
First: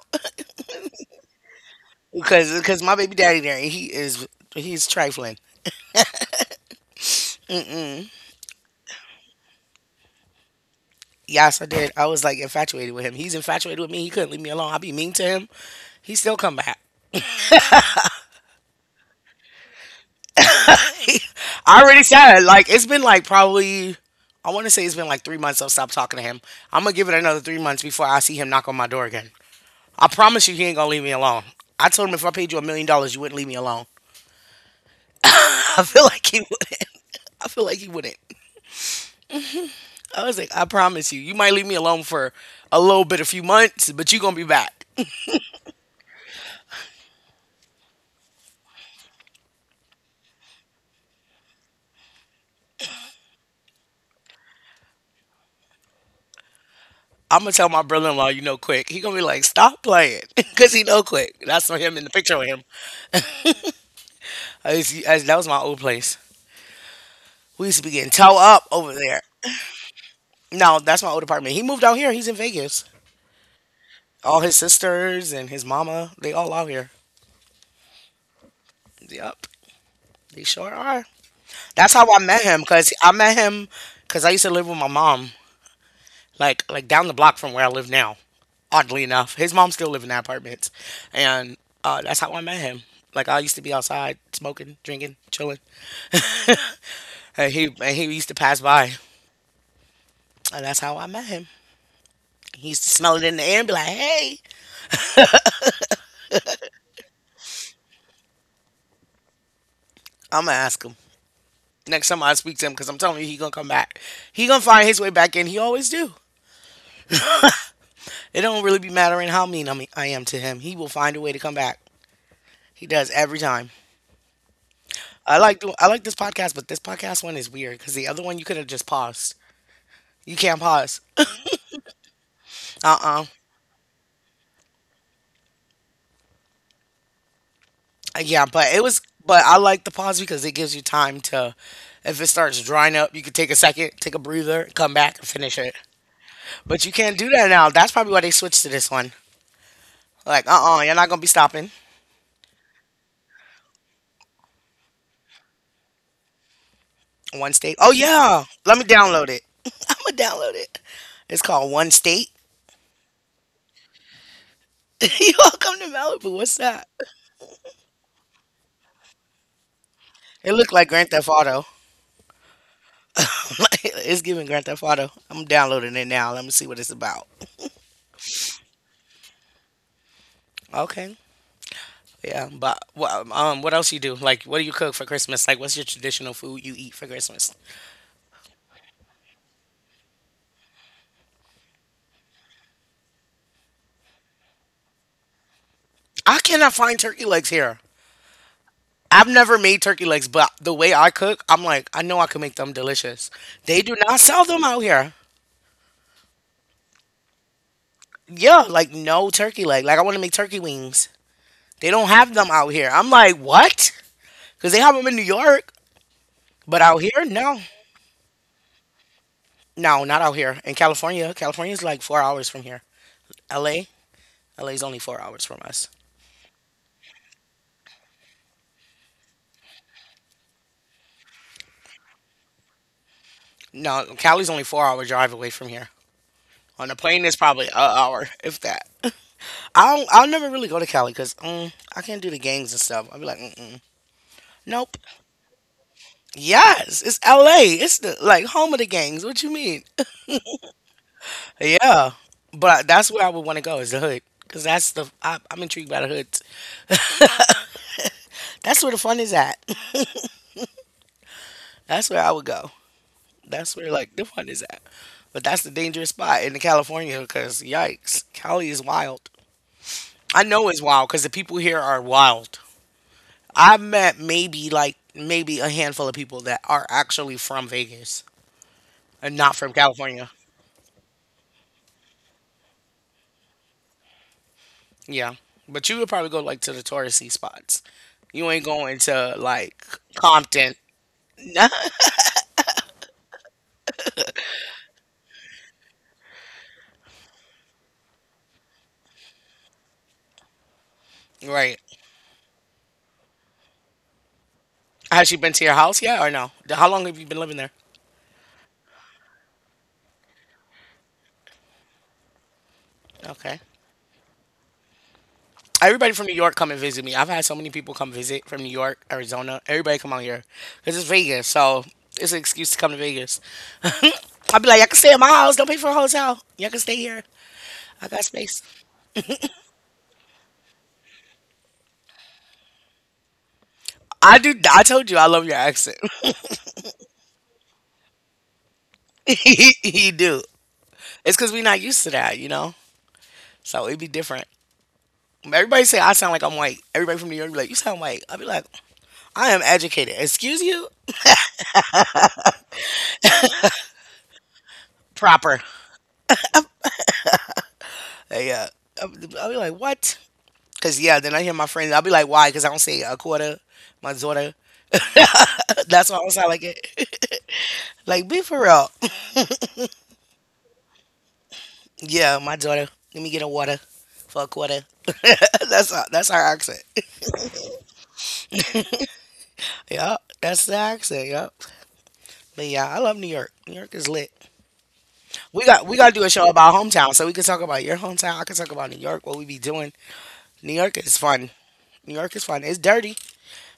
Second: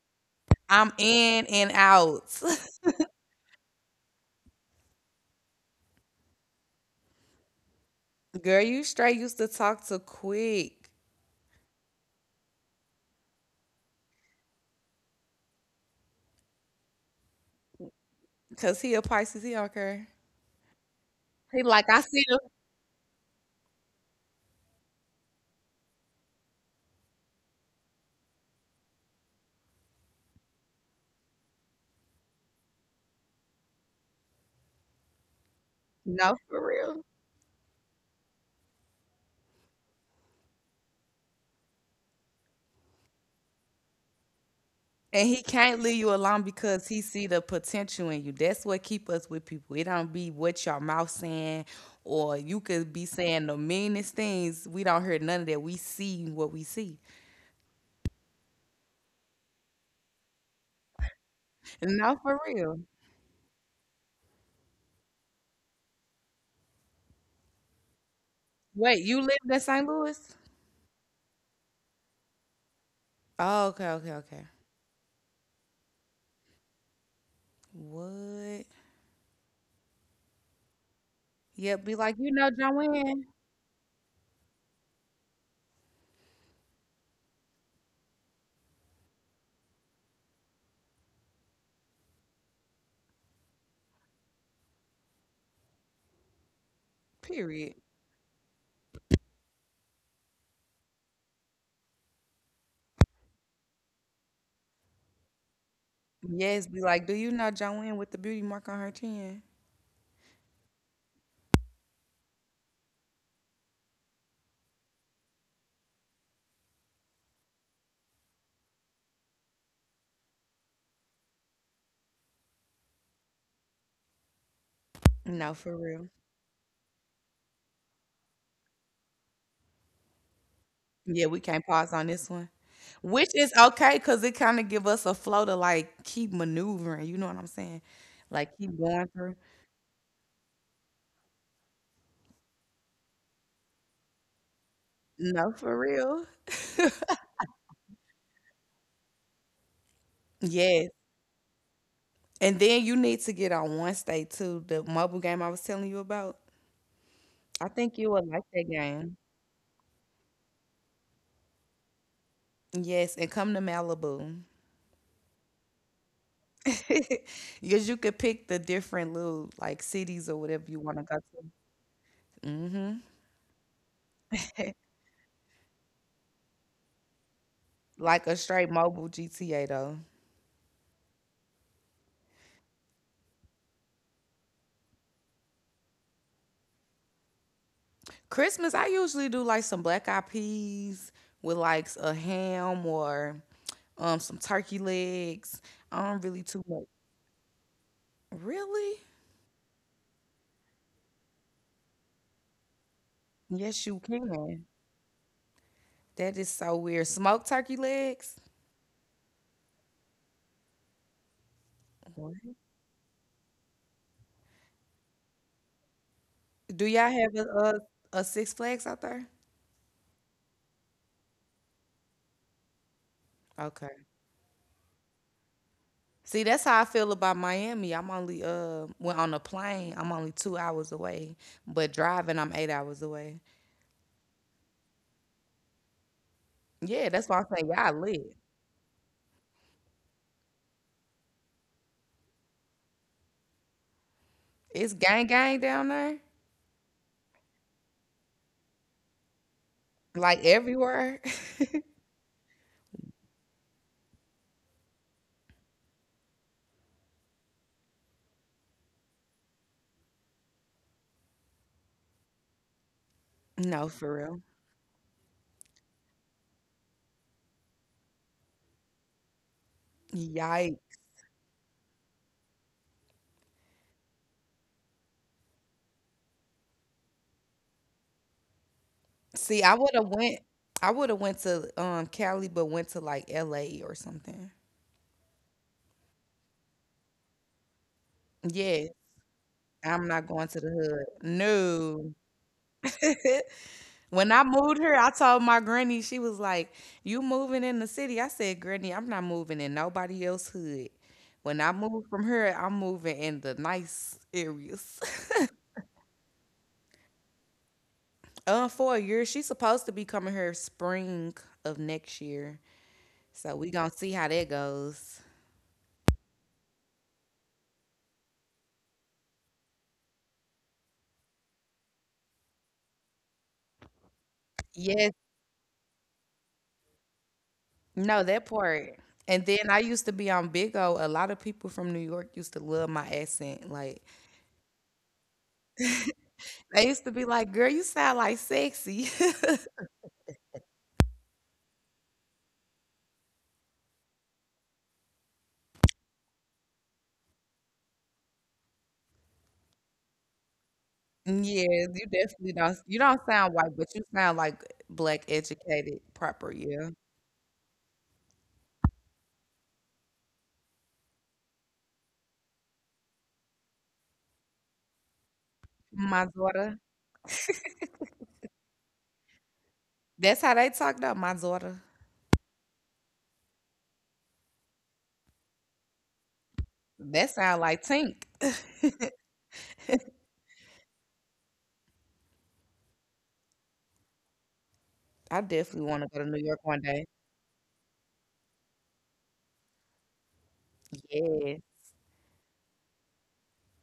Speaker 2: I'm in and out.
Speaker 1: because my baby daddy there and he's trifling.
Speaker 2: <laughs> Girl, you straight used to talk to quick.
Speaker 1: Yes, I did. I was like infatuated with him. He's infatuated with me. He couldn't leave me alone. I be mean to him. He still come back.
Speaker 2: Cause he a Pisces, he don't care. He
Speaker 1: I
Speaker 2: like, I
Speaker 1: already
Speaker 2: see them.
Speaker 1: said like it's been like probably I want to say it's been like 3 months. I'll stop talking to him. I'm gonna give it another 3 months before I see him knock on my door again. I promise you, he ain't gonna leave me alone. I told him if I paid you $1 million, you wouldn't leave me alone. <laughs> I feel like
Speaker 2: No,
Speaker 1: he
Speaker 2: for
Speaker 1: would.
Speaker 2: real.
Speaker 1: I feel like he wouldn't. I was like, I promise you, you might leave me alone for a little bit, a few months, but you gonna be back.
Speaker 2: And he can't leave you alone because he see the potential in you. That's what keep us with people. It don't be what your mouth saying, or you could be saying the meanest things. We don't hear none of that. We see what we see.
Speaker 1: I'm gonna tell my brother-in-law, you know Quick. He gonna be like, stop playing, <laughs> cause he know Quick. That's on him in the
Speaker 2: No,
Speaker 1: picture
Speaker 2: for
Speaker 1: of him.
Speaker 2: real.
Speaker 1: That was my old place. We used to be getting towed up over
Speaker 2: Wait, you
Speaker 1: there.
Speaker 2: lived in St. Louis?
Speaker 1: No, that's my old apartment. He moved out here. He's in Vegas.
Speaker 2: Oh, okay, okay, okay.
Speaker 1: All his sisters and his mama, they all out here.
Speaker 2: What?
Speaker 1: Yep, they sure are.
Speaker 2: Yeah, be
Speaker 1: That's how
Speaker 2: like,
Speaker 1: I
Speaker 2: you
Speaker 1: met
Speaker 2: know
Speaker 1: him, cause I
Speaker 2: Joanne.
Speaker 1: met him, cause I used to live with my mom, like down the block from where I live now. Oddly enough, his mom still live in that apartment, and that's how I met him. Like I used to be outside smoking, drinking, chilling, and
Speaker 2: Period.
Speaker 1: he used to pass by, and that's how I met him. He used to smell it in the air and be like, "Hey,
Speaker 2: Yes, be like, do you know Joanne with the beauty mark on her chin?
Speaker 1: I'm gonna ask him." Next time I speak to him, because I'm telling you, he gonna come back. He gonna find his way back in. He always do. It don't really be mattering how mean I am to him. He will find a way to come back. He does every time. I
Speaker 2: No,
Speaker 1: like do
Speaker 2: for
Speaker 1: I like
Speaker 2: real.
Speaker 1: this podcast, but this podcast one is weird because the other one you could have just paused. You can't pause.
Speaker 2: Yeah, we can't pause on this one,
Speaker 1: Uh-uh.
Speaker 2: which is okay because it kind of give us a flow to like keep maneuvering. You know what I'm saying?
Speaker 1: Yeah,
Speaker 2: Like
Speaker 1: but
Speaker 2: keep
Speaker 1: it was
Speaker 2: going through.
Speaker 1: but I like the pause because it gives you time to if it starts drying up, you could take a second, take a breather, come back and
Speaker 2: No,
Speaker 1: finish it.
Speaker 2: for real.
Speaker 1: But you can't do that now. That's probably why they switched to this one. Like, uh-uh,
Speaker 2: Yes.
Speaker 1: you're not gonna be stopping.
Speaker 2: And then you need to get on Wednesday too, the mobile game I was telling you about.
Speaker 1: One
Speaker 2: I
Speaker 1: state. Oh
Speaker 2: think you would like
Speaker 1: yeah.
Speaker 2: that
Speaker 1: Let me
Speaker 2: game.
Speaker 1: download it. <laughs> I'ma download it. It's called One State.
Speaker 2: Yes, and come to Malibu.
Speaker 1: <laughs> You all come to Malibu. What's that?
Speaker 2: <laughs> Because you could pick the different little like cities or
Speaker 1: It
Speaker 2: whatever
Speaker 1: looked
Speaker 2: you
Speaker 1: like
Speaker 2: want to
Speaker 1: Grand
Speaker 2: go
Speaker 1: Theft
Speaker 2: to.
Speaker 1: Auto.
Speaker 2: Hmm.
Speaker 1: <laughs> It's giving Grand Theft
Speaker 2: <laughs>
Speaker 1: Auto. I'm downloading it now. Let me see what it's about.
Speaker 2: Like a straight mobile GTA though.
Speaker 1: Okay. Yeah, but what else you do? Like what do you cook for Christmas? Like what's your traditional food you eat for Christmas?
Speaker 2: Christmas, I usually do like some black eyed peas with like a ham or some turkey legs. I don't really
Speaker 1: I
Speaker 2: too
Speaker 1: cannot
Speaker 2: much.
Speaker 1: find turkey legs here.
Speaker 2: Really?
Speaker 1: I've never made turkey legs, but the way I cook, I'm like, I know I can make them delicious.
Speaker 2: Yes,
Speaker 1: They
Speaker 2: you
Speaker 1: do not sell
Speaker 2: can.
Speaker 1: them out here.
Speaker 2: That is so weird. Smoked turkey legs.
Speaker 1: Yeah, like no turkey leg. Like I want to make turkey wings. They don't have them
Speaker 2: What?
Speaker 1: out here. I'm like, what? Because they have them in New York,
Speaker 2: Do
Speaker 1: but out
Speaker 2: y'all
Speaker 1: here,
Speaker 2: have a,
Speaker 1: no,
Speaker 2: a a Six Flags out there?
Speaker 1: no, not out here. In California, California's like 4 hours from here. LA,
Speaker 2: Okay.
Speaker 1: LA's only 4 hours from us.
Speaker 2: See, that's how I feel about Miami. I'm only when on a plane, I'm only 2 hours away, but driving, I'm 8 hours away.
Speaker 1: No, Cali's only 4-hour drive away from here. On the
Speaker 2: Yeah, that's
Speaker 1: plane,
Speaker 2: why
Speaker 1: it's
Speaker 2: I'm saying
Speaker 1: probably an
Speaker 2: y'all
Speaker 1: hour,
Speaker 2: lit.
Speaker 1: if that. <laughs> I don't, I'll never really go to Cali because I can't do the gangs and stuff. I'll be like, mm-mm.
Speaker 2: It's
Speaker 1: Nope.
Speaker 2: gang gang down there,
Speaker 1: Yes, it's L.A. It's the like home of the gangs. What you mean? <laughs>
Speaker 2: like everywhere. <laughs>
Speaker 1: Yeah, but that's where I would want to go is the hood because I'm intrigued by the hood. That's where the fun is at. <laughs> That's where I would go. That's
Speaker 2: No,
Speaker 1: where
Speaker 2: for
Speaker 1: like the
Speaker 2: real.
Speaker 1: fun is at. But that's the dangerous spot in California because yikes, Cali is wild. I know it's
Speaker 2: Yikes.
Speaker 1: wild because the people here are wild. I've met maybe like maybe a handful of people that are actually from Vegas and not
Speaker 2: See,
Speaker 1: from California.
Speaker 2: I would have went to Cali but went to like LA or something.
Speaker 1: Yeah. But you would probably go like to the touristy spots. You ain't
Speaker 2: Yes,
Speaker 1: going to like
Speaker 2: I'm not going to the
Speaker 1: Compton.
Speaker 2: hood.
Speaker 1: <laughs>
Speaker 2: No. When I moved here, I told my granny, she was like, "You moving in the city?" I said, "Granny, I'm not moving in nobody else hood. When I
Speaker 1: Right.
Speaker 2: move from here, I'm moving in the nice areas."
Speaker 1: Has she been to your house yet or no? How long have you been living there?
Speaker 2: <laughs> For a year, she's supposed to be coming here spring of next year. So
Speaker 1: Okay.
Speaker 2: we gonna see how that goes.
Speaker 1: Everybody from New York come and visit me. I've had so many people come visit from New York, Arizona. Everybody come out here because it's Vegas, so it's an excuse to come to Vegas. I'd be like, I can
Speaker 2: Yes.
Speaker 1: stay at my house. Don't pay for a hotel. Y'all can stay here. I
Speaker 2: No,
Speaker 1: got
Speaker 2: that
Speaker 1: space.
Speaker 2: part. And then I used to be on Big O. A lot of people from New York used to love my accent. Like
Speaker 1: I do. I told you I love your accent.
Speaker 2: they used to be like, "Girl, you sound like sexy."
Speaker 1: <laughs>
Speaker 2: <laughs>
Speaker 1: You do. It's because we're not used to that. So it'd be different. Everybody say I sound like I'm white. Everybody from New York be like, "You sound white." I'd be like, "I am educated." Excuse you,
Speaker 2: Yeah, you definitely don't. You don't sound white, but you sound like black,
Speaker 1: proper.
Speaker 2: educated, proper. Yeah,
Speaker 1: Like, yeah. I'll be like, "What?" Because yeah. Then I hear my friends. I'll be like, "Why?" Because I don't say a quarter. My daughter. <laughs> That's why I
Speaker 2: my
Speaker 1: don't sound like
Speaker 2: daughter.
Speaker 1: it. <laughs> Like, be for real. <laughs>
Speaker 2: That's how they talk though. My daughter.
Speaker 1: Yeah, my daughter. Let me get a water for a quarter. <laughs> That's our accent.
Speaker 2: That sound like Tink.
Speaker 1: <laughs> Yeah, that's the accent. Yeah. But yeah, I love New York. New York is lit.
Speaker 2: I
Speaker 1: We
Speaker 2: definitely
Speaker 1: got we
Speaker 2: want to
Speaker 1: gotta
Speaker 2: go to
Speaker 1: do a
Speaker 2: New
Speaker 1: show
Speaker 2: York one
Speaker 1: about
Speaker 2: day.
Speaker 1: hometown, so we can talk about your hometown. I can talk about New York, what we be doing. New York is fun.
Speaker 2: Yeah,
Speaker 1: New York is fun. It's dirty,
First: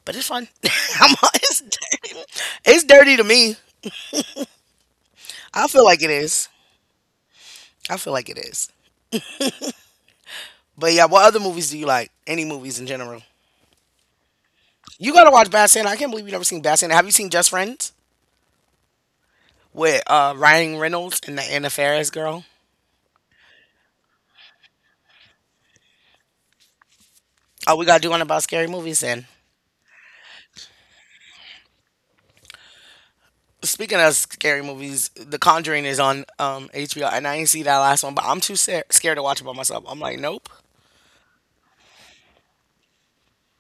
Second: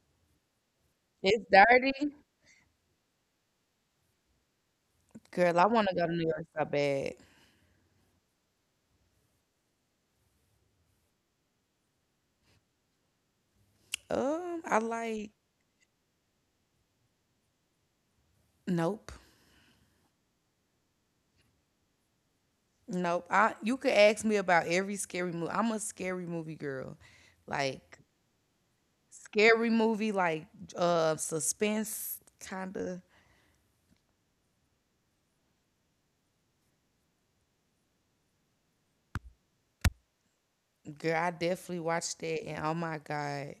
Speaker 1: but it's fun. <laughs> I'm
Speaker 2: it's
Speaker 1: It's
Speaker 2: dirty,
Speaker 1: dirty. It's dirty to me.
Speaker 2: girl. I
Speaker 1: I feel
Speaker 2: want to
Speaker 1: like
Speaker 2: go
Speaker 1: it
Speaker 2: to New York
Speaker 1: is.
Speaker 2: so bad.
Speaker 1: I feel like it is. But yeah, what other movies do you like? Any movies in general?
Speaker 2: I
Speaker 1: You
Speaker 2: like.
Speaker 1: gotta watch Bad Santa. I can't believe you never seen Bad Santa. Have you seen Just Friends
Speaker 2: Nope.
Speaker 1: with Ryan Reynolds and the Anna Faris girl?
Speaker 2: Nope. I, you could ask me about every scary movie. I'm a scary movie girl.
Speaker 1: Oh, we
Speaker 2: Like
Speaker 1: gotta do one about scary movies then.
Speaker 2: scary movie, like suspense kinda.
Speaker 1: Speaking of scary movies, The Conjuring is on HBO, and I ain't see that last one, but I'm too scared to watch it by myself. I'm like, nope.
Speaker 2: Girl, I definitely watched that and oh my God.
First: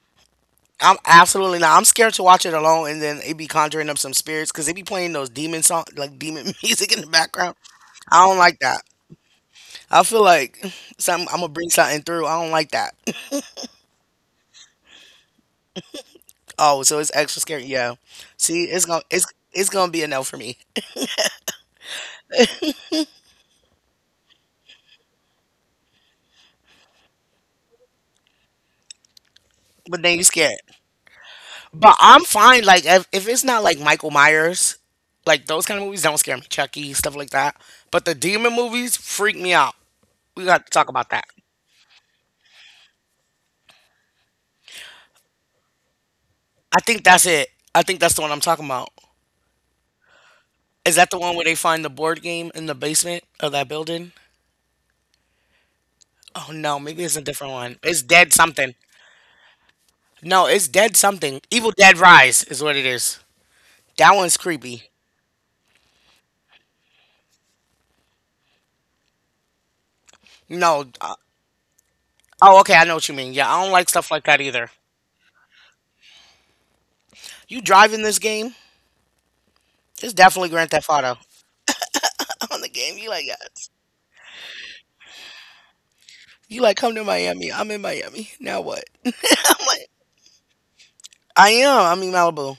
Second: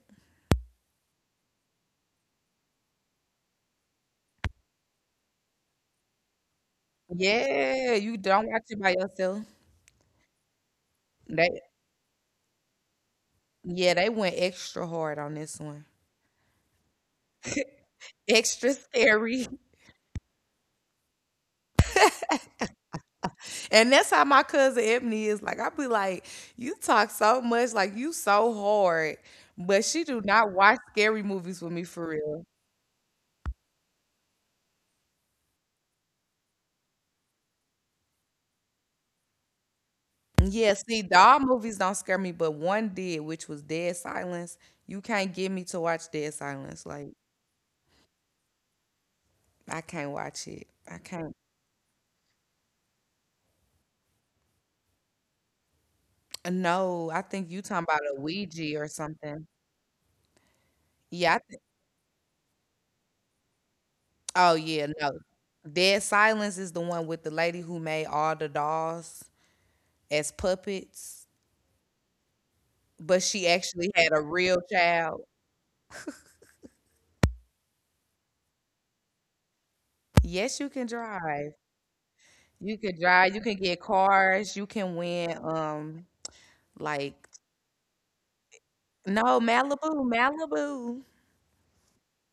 Speaker 1: I'm absolutely not. I'm scared to watch it alone, and then it be conjuring up some spirits because they be playing those demon song, like demon <laughs> music in the background.
Speaker 2: Yeah, you
Speaker 1: I don't
Speaker 2: don't
Speaker 1: like
Speaker 2: watch it
Speaker 1: that.
Speaker 2: by yourself.
Speaker 1: I feel like something I'm gonna
Speaker 2: They
Speaker 1: bring something through. I don't like that. <laughs>
Speaker 2: yeah, they went extra hard on this one.
Speaker 1: Oh, so it's extra scary. Yeah. See,
Speaker 2: Extra
Speaker 1: it's gonna it's
Speaker 2: scary. <laughs>
Speaker 1: it's gonna be a no for me.
Speaker 2: And that's how my cousin Ebony is. Like, I be like, you talk so much, like you so hard. But
Speaker 1: But
Speaker 2: she
Speaker 1: then
Speaker 2: do
Speaker 1: you
Speaker 2: not
Speaker 1: scared.
Speaker 2: watch scary movies with me
Speaker 1: But
Speaker 2: for
Speaker 1: I'm
Speaker 2: real.
Speaker 1: fine. Like if it's not like Michael Myers, like those kind of movies don't scare me. Chucky stuff like that. But the demon movies freak me out. We got to
Speaker 2: Yeah,
Speaker 1: talk
Speaker 2: see,
Speaker 1: about that.
Speaker 2: dog movies don't scare me, but one did, which was Dead Silence. You can't get me to watch Dead
Speaker 1: I
Speaker 2: Silence.
Speaker 1: think
Speaker 2: Like,
Speaker 1: that's it. I think that's the one I'm talking about.
Speaker 2: I can't watch it. I
Speaker 1: Is that the
Speaker 2: can't.
Speaker 1: one where they find the board game in the basement of that building? Oh
Speaker 2: uh,
Speaker 1: no, maybe it's
Speaker 2: No,
Speaker 1: a
Speaker 2: I
Speaker 1: different
Speaker 2: think you
Speaker 1: one.
Speaker 2: talking
Speaker 1: It's
Speaker 2: about
Speaker 1: Dead
Speaker 2: a
Speaker 1: Something.
Speaker 2: Ouija or something.
Speaker 1: No, it's Dead Something.
Speaker 2: Yeah.
Speaker 1: Evil Dead Rise is what it is. That one's
Speaker 2: Oh,
Speaker 1: creepy.
Speaker 2: yeah. No, Dead Silence is the one with the lady who made all the dolls as
Speaker 1: No.
Speaker 2: puppets,
Speaker 1: Oh, okay. I know what you mean.
Speaker 2: but
Speaker 1: Yeah, I don't
Speaker 2: she
Speaker 1: like stuff
Speaker 2: actually
Speaker 1: like that
Speaker 2: had a
Speaker 1: either.
Speaker 2: real child.
Speaker 1: You driving this game? It's definitely Grand Theft
Speaker 2: Yes, you
Speaker 1: Auto.
Speaker 2: can drive.
Speaker 1: On the game. You
Speaker 2: You
Speaker 1: like,
Speaker 2: can drive.
Speaker 1: yes.
Speaker 2: You can get cars. You can win
Speaker 1: You like, come to Miami.
Speaker 2: like
Speaker 1: I'm in Miami. Now what? <laughs> I'm
Speaker 2: No,
Speaker 1: like,
Speaker 2: Malibu, Malibu.
Speaker 1: I am. I'm in Malibu.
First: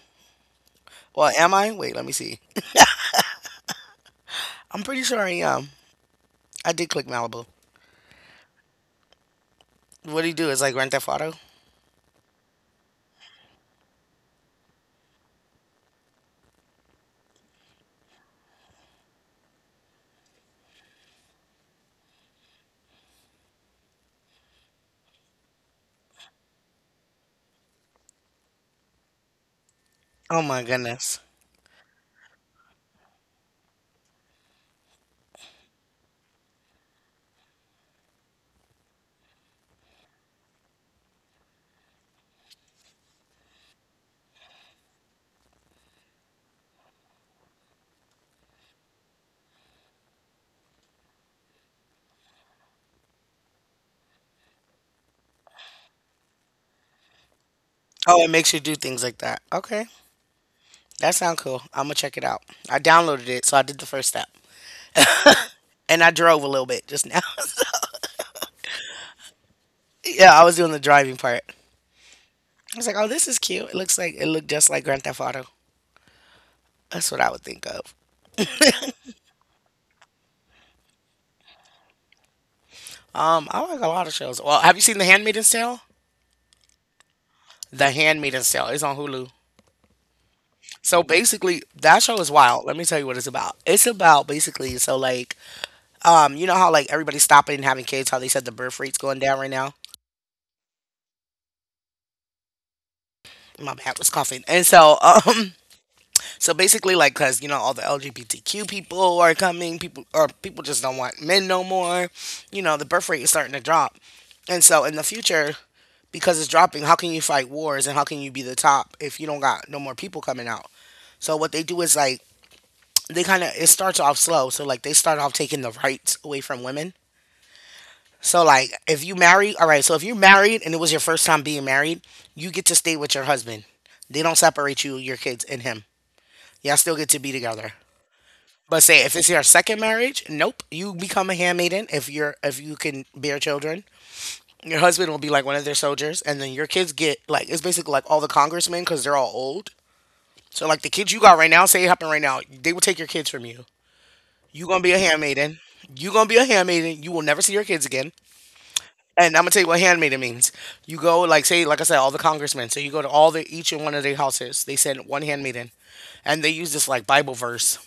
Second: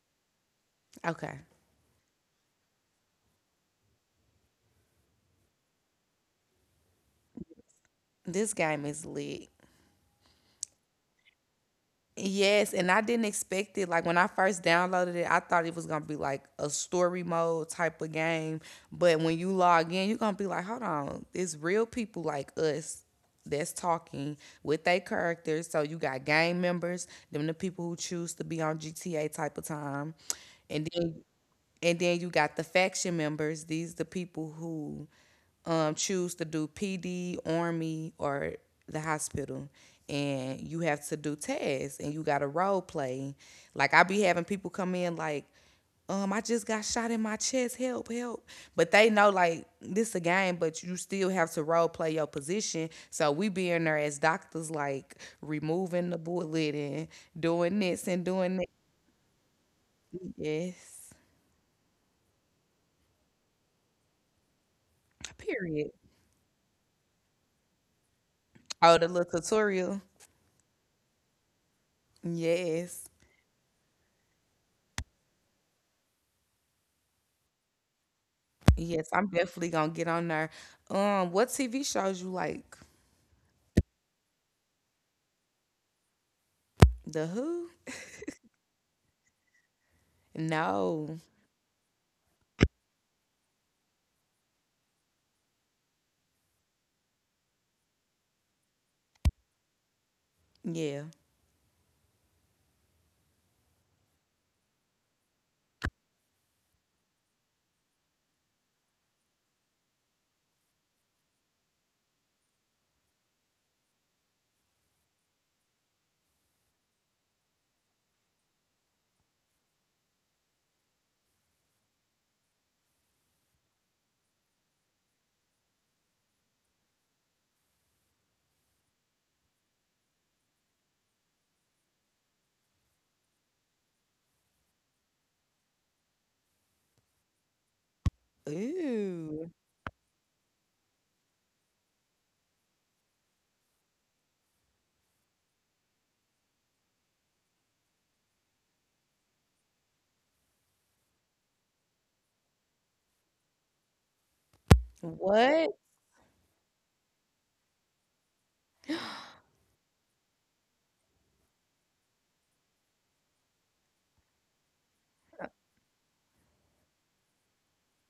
Speaker 1: Well,
Speaker 2: Okay.
Speaker 1: am I? Wait, let me see. I'm pretty sure I am. I did click Malibu.
Speaker 2: This game is lit.
Speaker 1: What do you do? It's like Grand Theft Auto?
Speaker 2: Yes, and I didn't expect it. Like when I first downloaded it, I thought it was gonna be like a story mode type of game. But when you log in, you're gonna be like, hold on, it's real people like us that's talking with their characters. So you got gang members, them the people who choose to be on GTA type of time.
Speaker 1: Oh my
Speaker 2: And then
Speaker 1: goodness.
Speaker 2: And then you got the faction members. These are the people who choose to do PD, Army, or the hospital. And you have to do tests and you got to role play. Like, I be having people come in, like, I just got shot in my chest. Help, help. But they know like this is a game, but you still have to role play your position. So we be in there as doctors, like removing the bullet and doing this and
Speaker 1: Oh, it
Speaker 2: doing that.
Speaker 1: makes you do things like that. Okay.
Speaker 2: Yes.
Speaker 1: That sounds cool. I'm gonna check it out. I downloaded it, so I did the first step.
Speaker 2: Period.
Speaker 1: And I drove a little bit just now.
Speaker 2: Oh, the little tutorial.
Speaker 1: <laughs> Yeah, I was doing the driving part. I
Speaker 2: Yes.
Speaker 1: was like, oh, this is cute. It looked just like Grand Theft Auto. That's what I would think of.
Speaker 2: Yes, I'm definitely gonna get on there. What TV shows you like?
Speaker 1: I like a lot of shows. Well, have you seen The Handmaid's Tale?
Speaker 2: The Who?
Speaker 1: The Handmaid's Tale. It's on Hulu.
Speaker 2: No.
Speaker 1: So basically, that show is wild. Let me tell you what it's about. It's about basically, so like, you know how, like, everybody's stopping and having kids. How they said the birth rate's going down right now.
Speaker 2: Yeah.
Speaker 1: My bad, was coughing. And so <laughs> so basically, like, because you know, all the LGBTQ people are coming. People just don't want men no more. You know the birth rate is starting to drop. And so in the future, because it's dropping, how can you fight wars and how can you be the top if you don't got no more people coming out? So what they do is, like, they kind of it starts off slow. So like they start off taking the rights away from women. So like if you marry, all right. So if you're married and it was your first time being married, you get to stay with your husband. They don't separate you, your kids, and him. Y'all still get to be together. But say if
Speaker 2: Ooh.
Speaker 1: it's your second marriage, nope. You become a handmaiden if you can bear children. Your husband will be like one of their soldiers, and then your kids get, like, it's basically like all the congressmen because they're all old. So like the kids you got right now, say it happened right now, they will take your kids from you. You're gonna be a
Speaker 2: What?
Speaker 1: handmaiden. You're gonna be a handmaiden. You will never see your kids again. And I'm gonna tell you what handmaiden means. You go, like, say, like I said, all the congressmen. So you go to all the each and one of their houses. They send one handmaiden, and they use this like Bible verse.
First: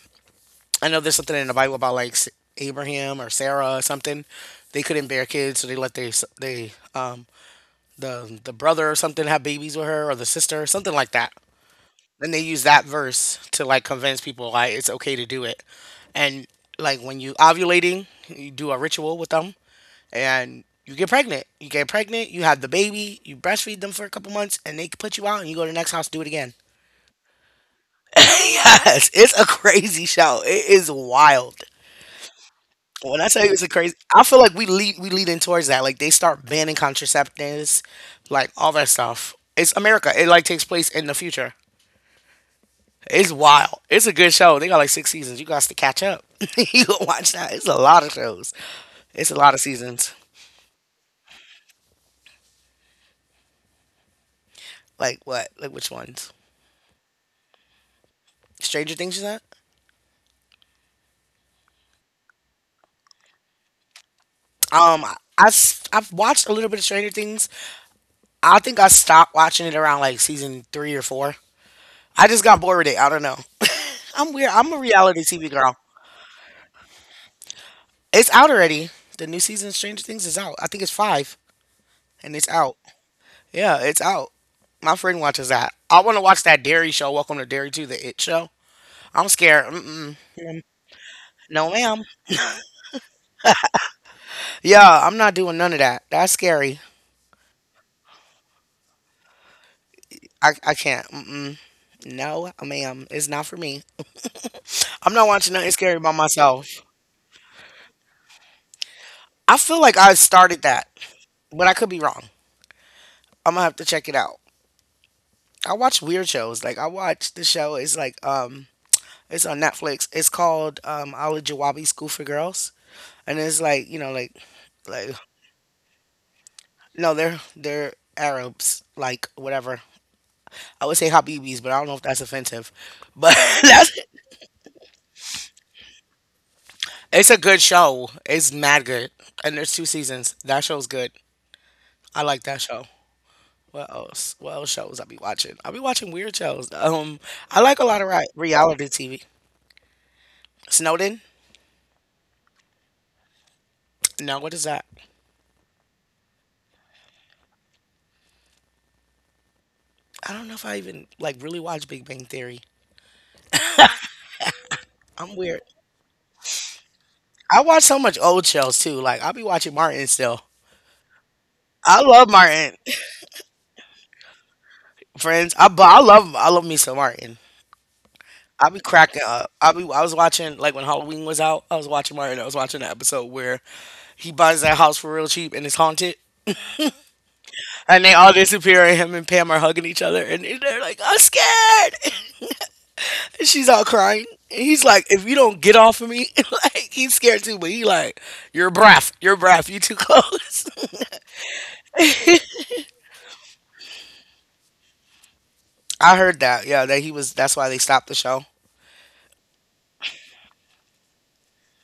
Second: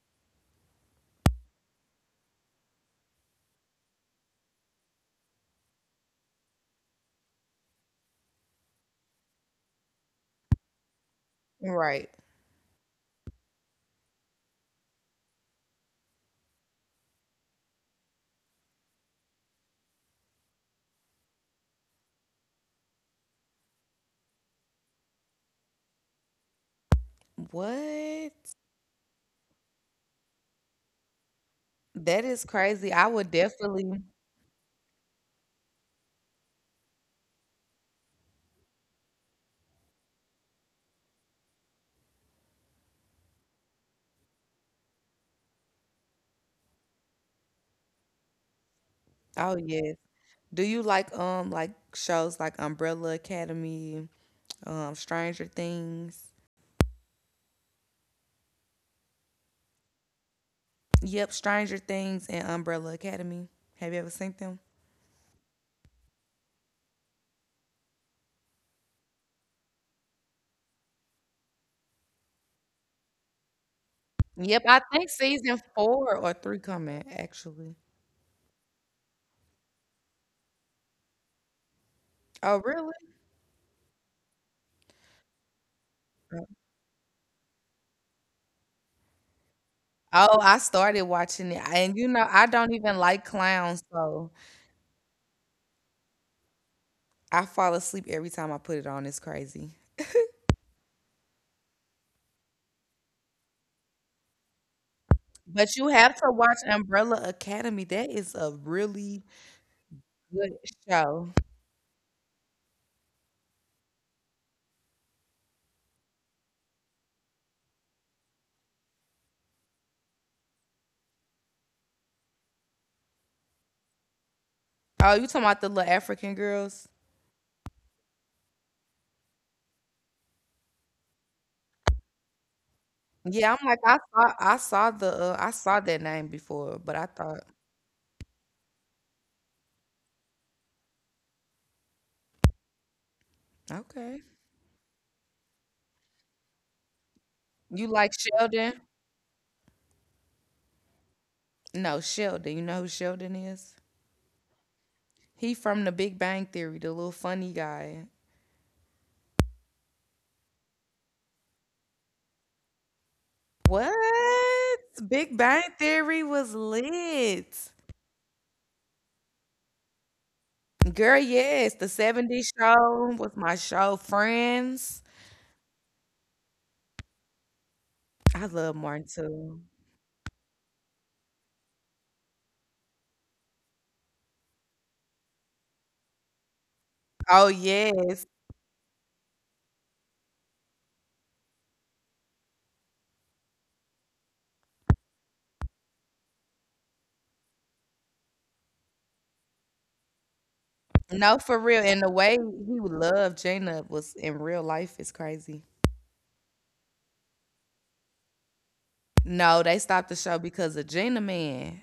Speaker 1: I know there's something in the Bible about like Abraham or Sarah or something. They couldn't bear kids, so they let their s- they the brother or something have babies with her or the sister, something like that.
Speaker 2: Right.
Speaker 1: Then they use that verse to like convince people like it's okay to do it. And like when you ovulating, you do a ritual with them and you get pregnant. You get pregnant, you have the baby, you breastfeed them for a couple months and they put you out and you go to the next house, do it again. <laughs>
Speaker 2: What?
Speaker 1: Yes, it's a crazy show. It is wild.
Speaker 2: That is crazy. I
Speaker 1: When I
Speaker 2: would
Speaker 1: tell you it's a crazy,
Speaker 2: definitely.
Speaker 1: I feel like we leading towards that. Like they start banning contraceptives, like all that stuff. It's America. It like takes place in the future. It's wild. It's a good show. They got like six seasons. You got to catch up. <laughs> You going watch that. It's a lot of shows. It's a lot
Speaker 2: Oh
Speaker 1: of
Speaker 2: yes.
Speaker 1: seasons.
Speaker 2: Do you like shows like Umbrella Academy,
Speaker 1: Like
Speaker 2: Stranger
Speaker 1: what? Like which
Speaker 2: Things?
Speaker 1: ones? Stranger Things is that?
Speaker 2: Yep, Stranger Things and Umbrella Academy. Have you ever seen them?
Speaker 1: Um, I I've watched a little bit of Stranger Things. I think I stopped watching it around like season three or four. I just got bored with it. I don't know. <laughs> I'm weird.
Speaker 2: Yep,
Speaker 1: I'm a
Speaker 2: I think
Speaker 1: reality TV
Speaker 2: season
Speaker 1: girl.
Speaker 2: 4 or 3 coming actually.
Speaker 1: It's out already. The new season of Stranger Things is out. I think it's five, and it's
Speaker 2: Oh,
Speaker 1: out.
Speaker 2: really?
Speaker 1: Yeah, it's out. My friend watches that. I want to watch that Dairy show. Welcome to Dairy 2, the It show. I'm scared. Mm-mm.
Speaker 2: Oh, I
Speaker 1: Mm.
Speaker 2: started watching it,
Speaker 1: No,
Speaker 2: and
Speaker 1: ma'am.
Speaker 2: you know, I don't even like clowns, so
Speaker 1: Yeah, I'm not doing none of that. That's scary.
Speaker 2: I fall asleep every time I put it on, it's crazy.
Speaker 1: I can't. Mm-mm. No, ma'am. It's not for me. I'm not watching nothing
Speaker 2: But you
Speaker 1: scary by
Speaker 2: have to watch
Speaker 1: myself.
Speaker 2: Umbrella Academy, that is a really
Speaker 1: I feel like I
Speaker 2: good
Speaker 1: started that,
Speaker 2: show.
Speaker 1: but I could be wrong. I'm gonna have to check it out. I watch weird shows. Like I watch the show. It's like it's on Netflix. It's called Ali Jawabi School for Girls, and it's like, you know,
Speaker 2: Oh,
Speaker 1: like,
Speaker 2: you talking about the little African girls?
Speaker 1: no, they're Arabs, like, whatever. I would say Habibis, but I don't know if that's offensive. But
Speaker 2: Yeah,
Speaker 1: <laughs>
Speaker 2: I'm like,
Speaker 1: that's
Speaker 2: I saw the, I saw that name before, but I
Speaker 1: It's a
Speaker 2: thought,
Speaker 1: good show. It's mad good. And there's two seasons. That show's good. I like that show. What
Speaker 2: "Okay."
Speaker 1: else? What else shows I be watching? I be watching weird shows. I like a
Speaker 2: You
Speaker 1: lot of
Speaker 2: like Sheldon?
Speaker 1: reality TV. Snowden?
Speaker 2: No, Sheldon, you know who Sheldon is?
Speaker 1: No, what is that?
Speaker 2: He from the Big Bang Theory, the little funny guy.
Speaker 1: I don't know if I even like really watch Big Bang Theory.
Speaker 2: What?
Speaker 1: I'm
Speaker 2: Big
Speaker 1: weird.
Speaker 2: Bang Theory was
Speaker 1: I
Speaker 2: lit.
Speaker 1: watch so much old shows too. Like I'll be watching Martin still.
Speaker 2: Girl, yes, the
Speaker 1: I love
Speaker 2: '70s
Speaker 1: Martin. <laughs>
Speaker 2: show was my show, Friends.
Speaker 1: Friends. I love me some Martin.
Speaker 2: I
Speaker 1: I
Speaker 2: love
Speaker 1: be
Speaker 2: Martin
Speaker 1: cracking up.
Speaker 2: too.
Speaker 1: I was watching, like, when Halloween was out. I was watching Martin. I was watching the episode where he buys that house for real cheap and it's haunted.
Speaker 2: Oh
Speaker 1: And they
Speaker 2: yes.
Speaker 1: all disappear and him and Pam are hugging each other and they're like, I'm scared. <laughs> And she's all crying. And he's like, if you don't get off of me, <laughs> like he's scared too, but he like, You're breath, you too close.
Speaker 2: No, for real. And the way he loved Gina was in real life is crazy.
Speaker 1: <laughs> I heard that, yeah, that he was that's why they stopped the show.
Speaker 2: No, they stopped the show because of Gina Man.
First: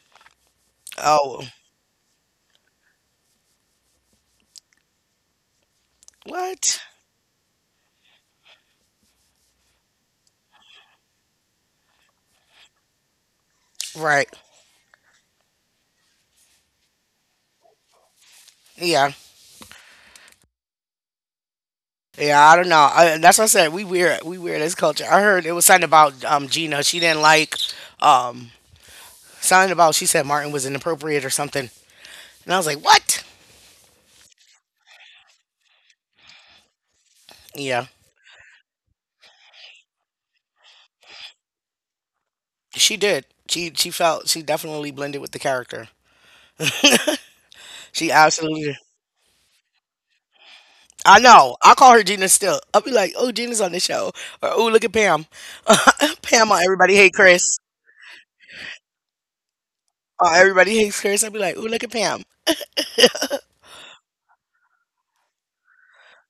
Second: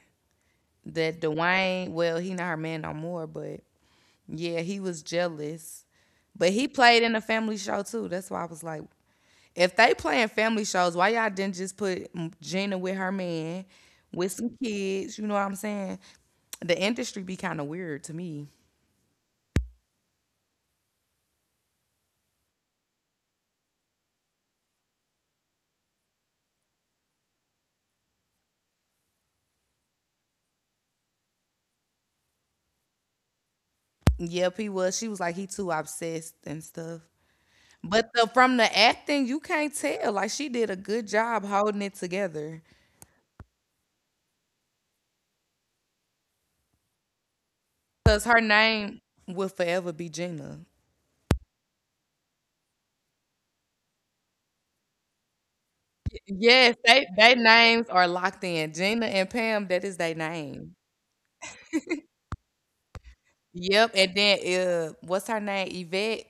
Speaker 2: That
Speaker 1: Oh
Speaker 2: Dwayne, well, he not her man no more, but yeah, he was jealous. But he
Speaker 1: what?
Speaker 2: played in a family show too. That's why I was like, if they playing family shows, why y'all didn't just put mm, Gina with her man
Speaker 1: Right.
Speaker 2: with some kids? You know what I'm saying? The industry be kind of weird to me.
Speaker 1: Yeah. Yeah, I don't know. That's what I said. We weird. We weird as culture. I heard it was something about Gina. She didn't like um, something about. She said Martin was inappropriate or something. And I was like, "What?"
Speaker 2: Yep, he was. She was like he too obsessed and stuff.
Speaker 1: Yeah,
Speaker 2: But from the acting, you can't tell. Like she did a good job holding it together.
Speaker 1: she did. She felt, she definitely blended with the character. She
Speaker 2: Cause her
Speaker 1: absolutely did.
Speaker 2: name will forever be Gina.
Speaker 1: I know. I call her Gina still. I'll be like, "Oh, Gina's on the show," or "Oh, look at Pam." <laughs> Pam on
Speaker 2: Yes,
Speaker 1: Everybody Hate
Speaker 2: they
Speaker 1: Chris.
Speaker 2: names are locked in. Gina and Pam, that is their
Speaker 1: On
Speaker 2: name.
Speaker 1: Everybody Hates Chris. I'll be like, "Oh, look at Pam."
Speaker 2: Yep, and then, what's her name? Yvette?